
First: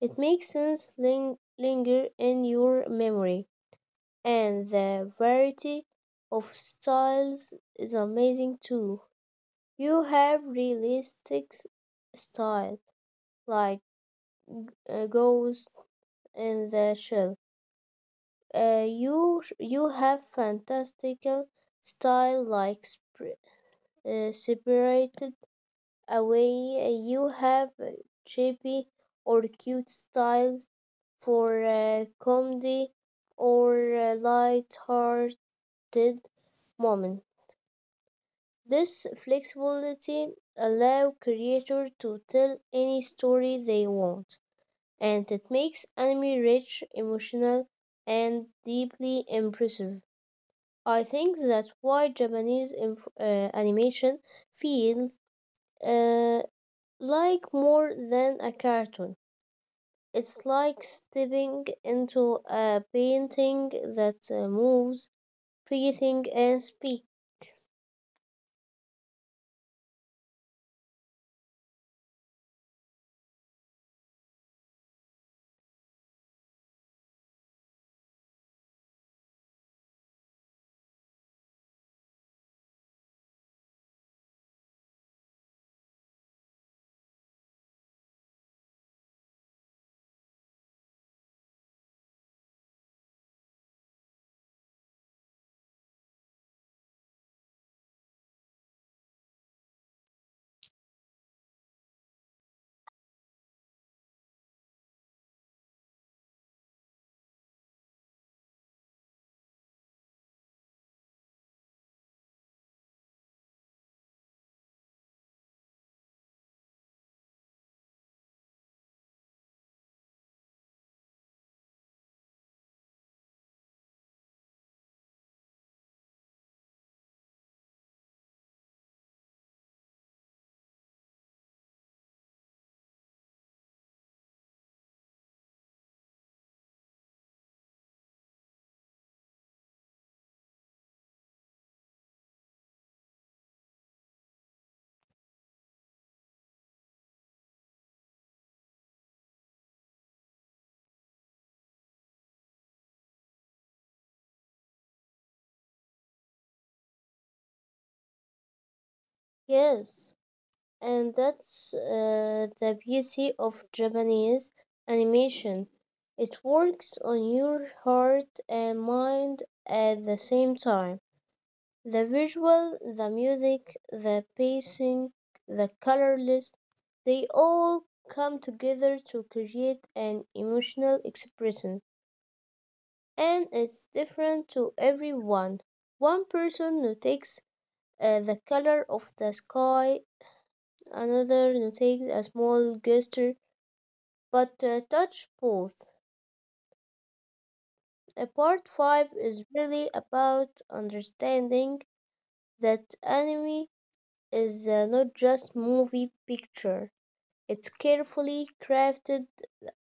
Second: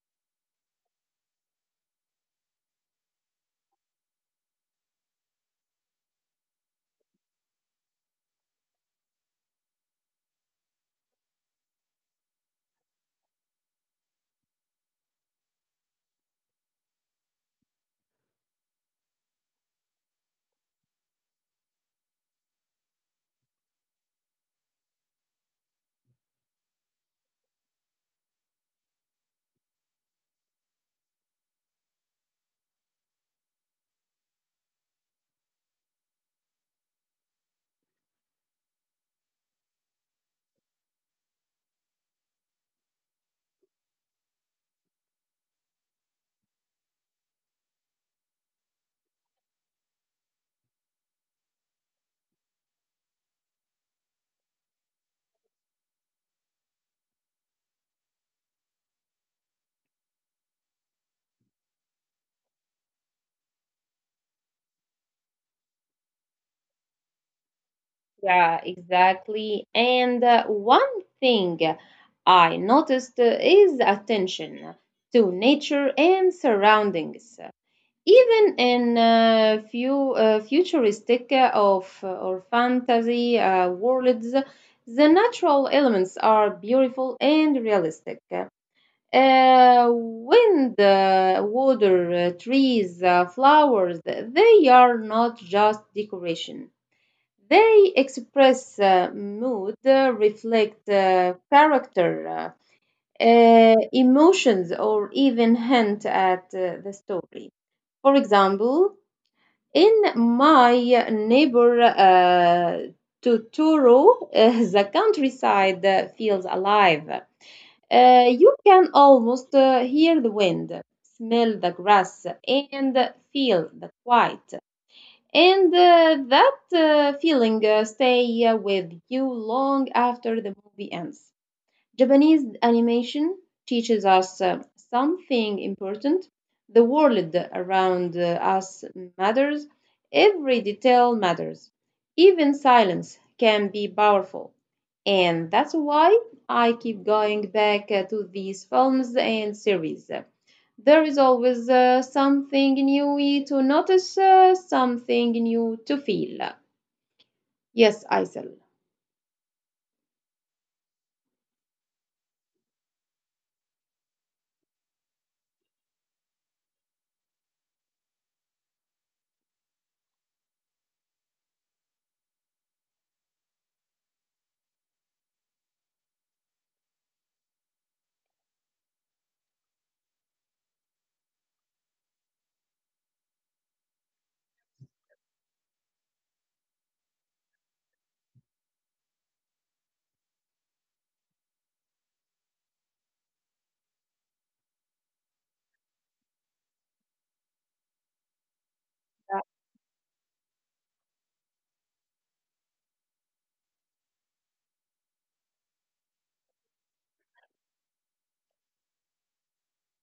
It makes sense linger in your memory. And the variety of styles is amazing too. You have realistic style like Ghost in the Shell. You have fantastical style like separated away. You have chippy or cute styles for comedy or light-hearted moment. This flexibility allows creators to tell any story they want, and it makes anime rich, emotional, and deeply impressive. I think that's why Japanese animation feels uh, like more than a cartoon. It's like stepping into a painting that moves, breathing, and speaks.
Yeah, exactly. And one thing I noticed is attention to nature and surroundings. Even in few futuristic of or fantasy worlds, the natural elements are beautiful and realistic. Wind, water, trees, flowers, they are not just decoration, they express mood, reflect character, emotions, or even hint at the story. For example, in My Neighbor Totoro, the countryside feels alive. You can almost hear the wind, smell the grass, and feel the quiet. And that feeling stay with you long after the movie ends. Japanese animation teaches us something important. The world around us matters, every detail matters. Even silence can be powerful. And that's why I keep going back to these films and series. There is always something new to notice, something new to feel. Yes, Aisel.
Yes. And that's the beauty of Japanese animation. It works on your heart and mind at the same time. The visual, the music, the pacing, the color list, they all come together to create an emotional expression. And it's different to everyone. One person notices the color of the sky, another notice a small gesture, but touch both. Part 5
Yeah,
is really about understanding that anime is not just movie picture. It's carefully crafted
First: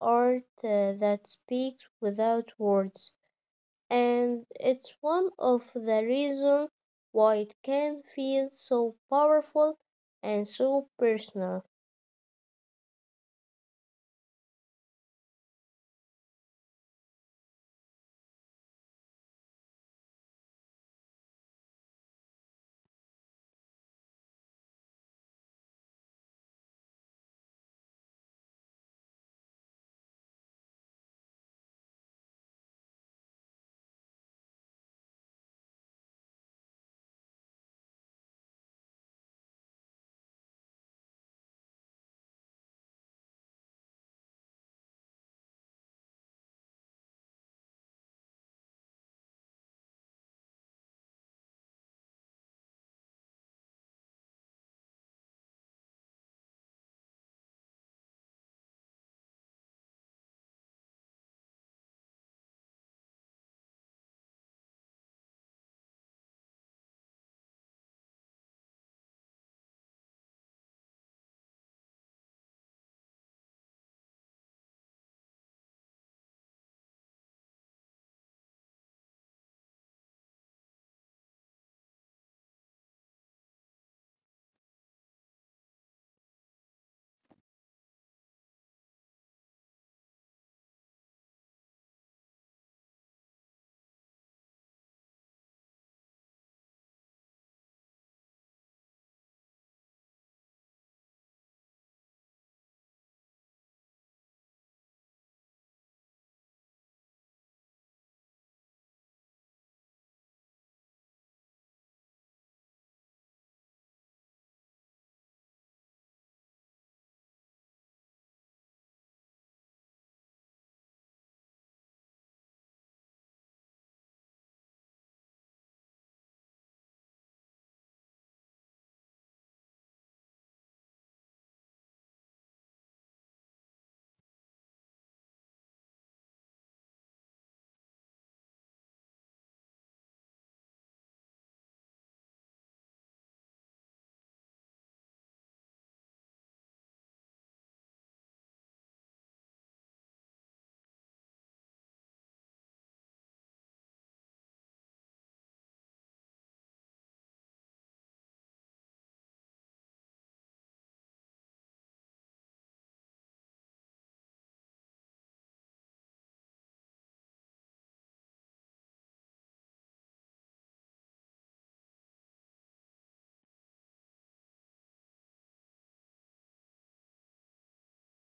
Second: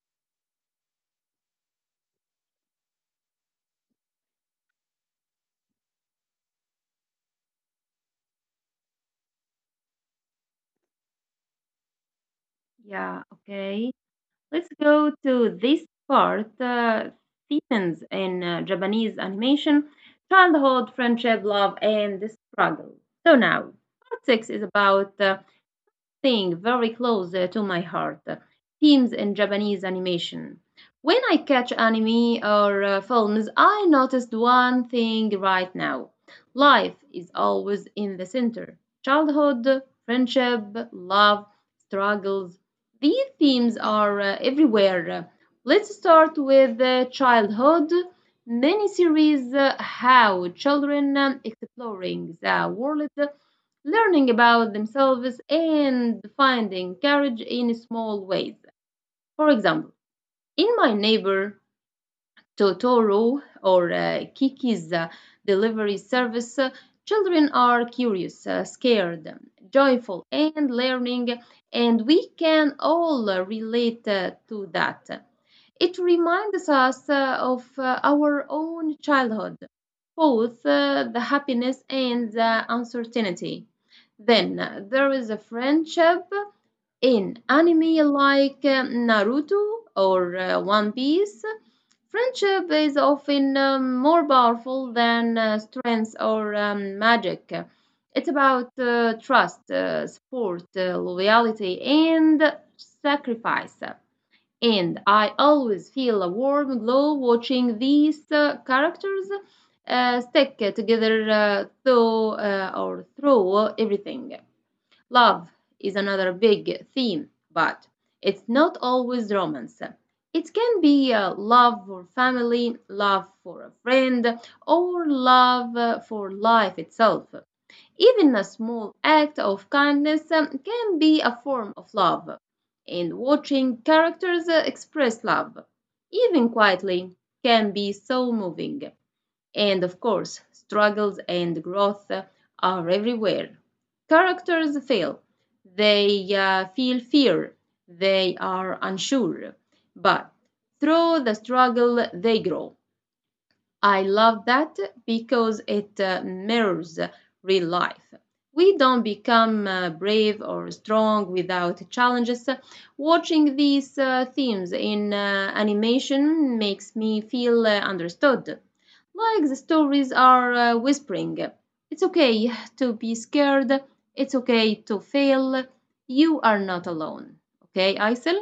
art that speaks without words, and it's one of the reasons why it can feel so powerful and so personal.
yeah, okay. Let's go to this part. Themes in Japanese animation: childhood, friendship, love, and the struggle. So now, part 6 is about thing very close to my heart, themes in Japanese animation. When I catch anime or films, I noticed one thing right now: life is always in the center. Childhood, friendship, love, struggles. These themes are everywhere. Let's start with childhood. Many series how children exploring the world, learning about themselves and finding courage in small ways. For example, in My Neighbor Totoro or Kiki's delivery service, children are curious, scared, joyful, and learning, and we can all relate to that. It reminds us of our own childhood, both the happiness and the uncertainty. Then there is a friendship in anime like Naruto or One Piece. Friendship is often more powerful than strength or magic. It's about trust, support, loyalty, and sacrifice, and I always feel a warm glow watching these characters stick together through or through everything. Love is another big theme, but it's not always romance. It can be love for family, love for a friend, or love for life itself. Even a small act of kindness can be a form of love, and watching characters express love, even quietly, can be so moving. And of course, struggles and growth are everywhere. Characters fail, they feel fear, they are unsure, but through the struggle, they grow. I love that because it mirrors real life. We don't become brave or strong without challenges. Watching these themes in animation makes me feel understood. Like the stories are whispering, it's okay to be scared, it's okay to fail, you are not alone. Okay, Aysel?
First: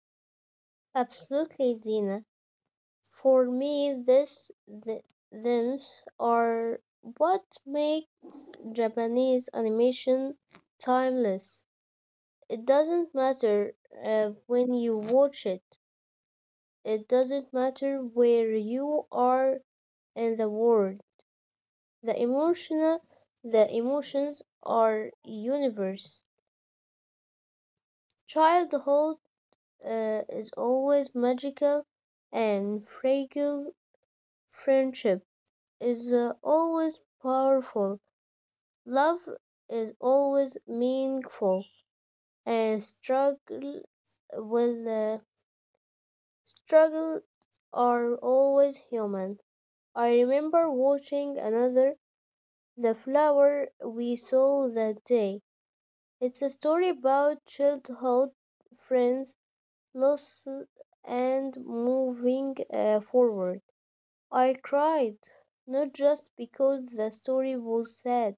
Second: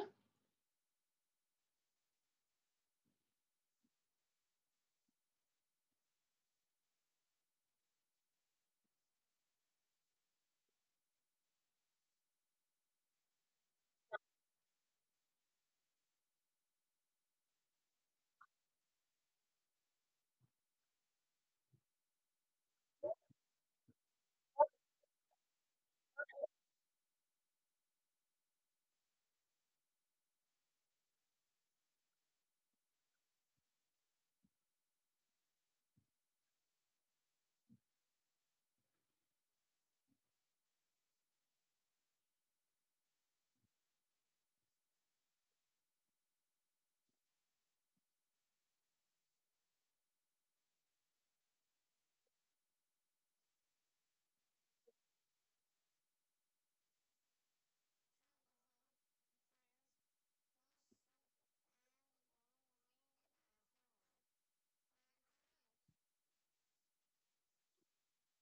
Absolutely, Dina. For me, themes are what makes Japanese animation timeless. It doesn't matter when you watch it. It doesn't matter where you are in the world. The emotional, the emotions are universe. Childhood is always magical, and fragile friendship is always powerful. Love is always meaningful, and with uh, struggles are always human. I remember watching another, The Flower We Saw That Day. It's a story about childhood friends, loss, and moving forward. I cried, not just because the story was sad,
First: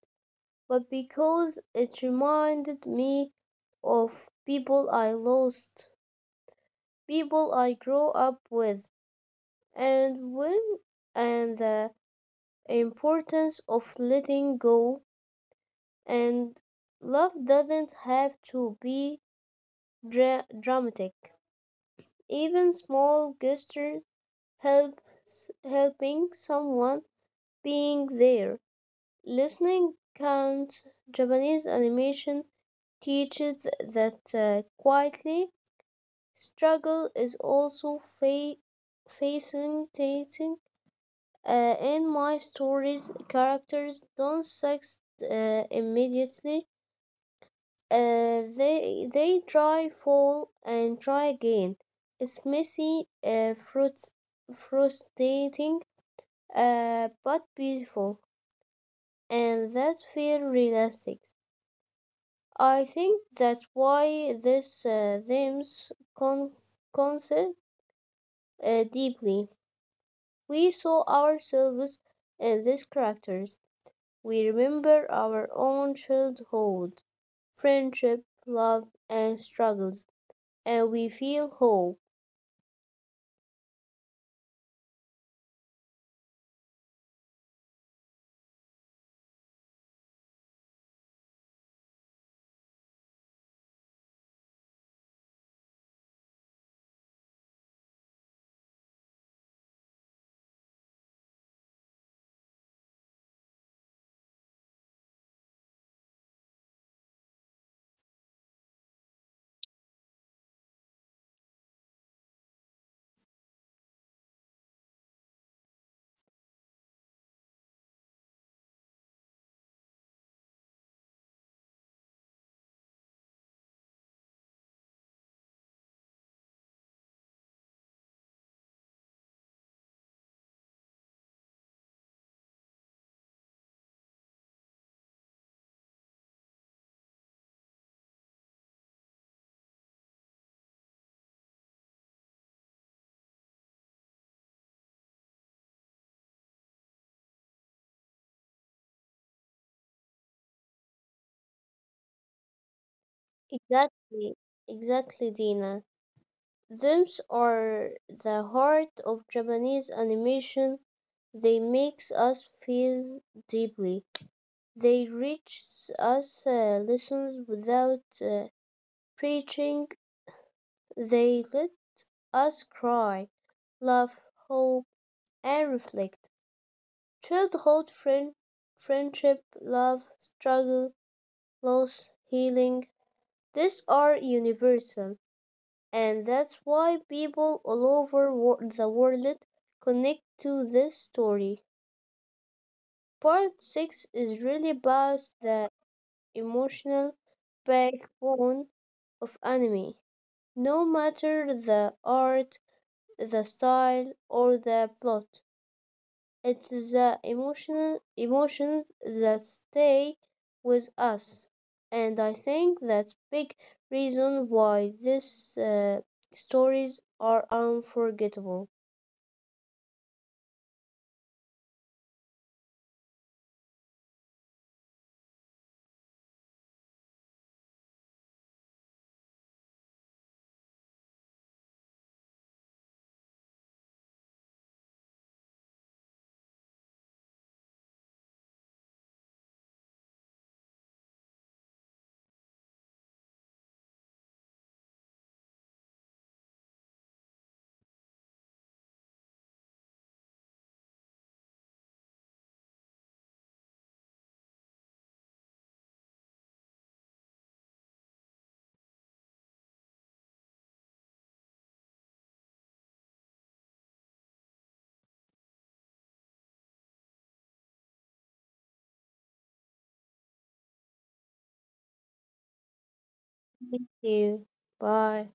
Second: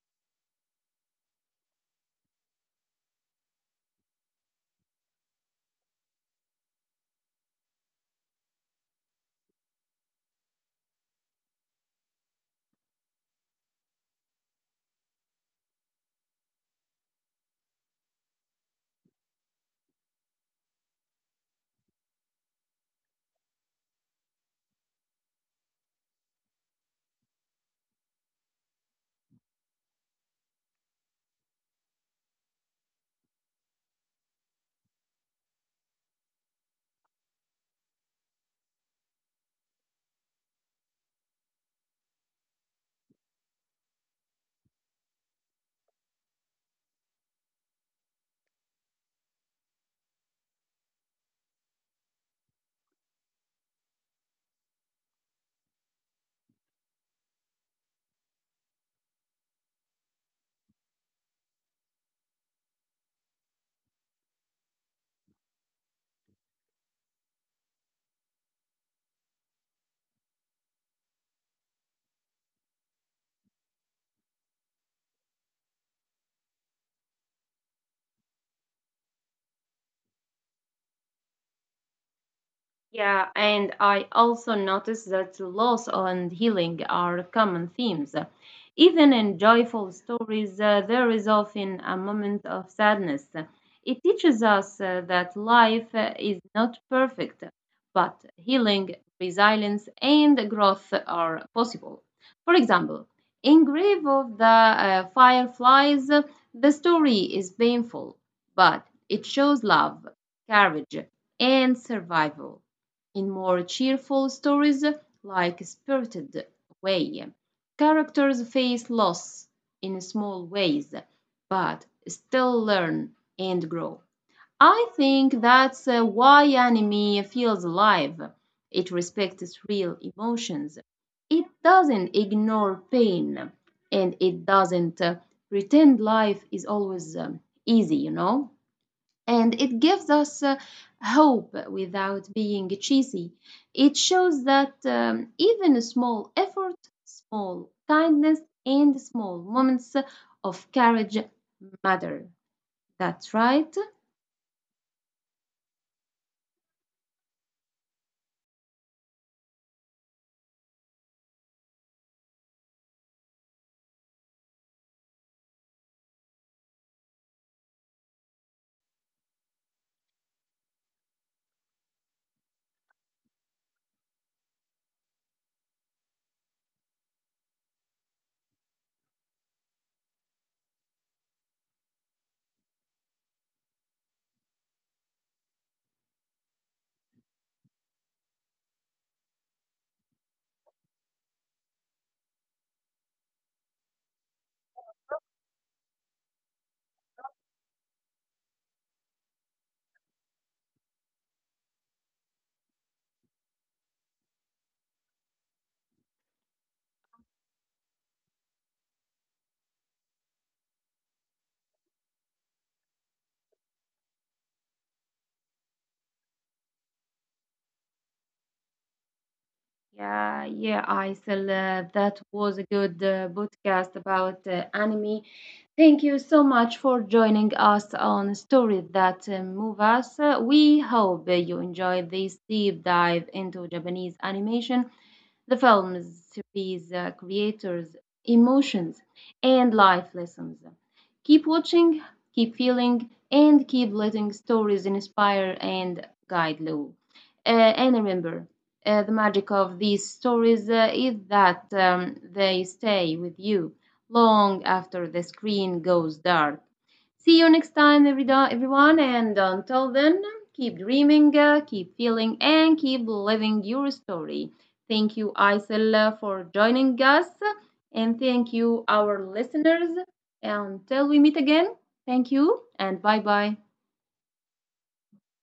but because it reminded me of people I lost, people I grew up with, and when and the importance of letting go, and love doesn't have to be dramatic. Even small gestures helps helping someone being there. Listening counts. Japanese animation teaches that quietly. Struggle is also fascinating. In my stories, characters don't succeed immediately. They try, fall, and try again. It's messy, frustrating, but beautiful, and that feel realistic. I think that's why this themes concern deeply. We saw ourselves in these characters. We remember our own childhood, friendship, love, and struggles, and we feel hope.
Yeah, and I also noticed that loss and healing are common themes. Even in joyful stories, there is often a moment of sadness. It teaches us that life is not perfect, but healing, resilience, and growth are possible. For example, in Grave of the Fireflies, the story is painful, but it shows love, courage, and survival. In more cheerful stories, like Spirited Away, characters face loss in small ways, but still learn and grow. I think that's why anime feels alive. It respects real emotions. It doesn't ignore pain, and it doesn't pretend life is always easy, you know? And it gives us hope without being cheesy. It shows that even a small effort, small kindness, and small moments of courage matter. That's right.
Exactly, exactly, Dina. Themes are the heart of Japanese animation. They make us feel deeply. They reach us lessons without preaching. They let us cry, laugh, hope and reflect. Child hold friend, friendship, love, struggle, loss, healing. These are universal, and that's why people all over the world connect to this story. Part 6 is really about the emotional backbone of anime, no matter the art, the style, or the plot. It's the emotional emotions that stay with us. And I think that's big reason why these stories are unforgettable.
Yeah, yeah, Aisel, that was a good podcast about anime. Thank you so much for joining us on Stories That Move Us. We hope you enjoyed this deep dive into Japanese animation. The films, these creators' emotions, and life lessons. Keep watching, keep feeling, and keep letting stories inspire and guide you. Uh, and remember, the magic of these stories is that they stay with you long after the screen goes dark. See you next time, everyone. And until then, keep dreaming, keep feeling, and keep living your story. Thank you, Isel, for joining us. And thank you, our listeners. Until we meet again, thank you and bye bye.
Thank you. Bye.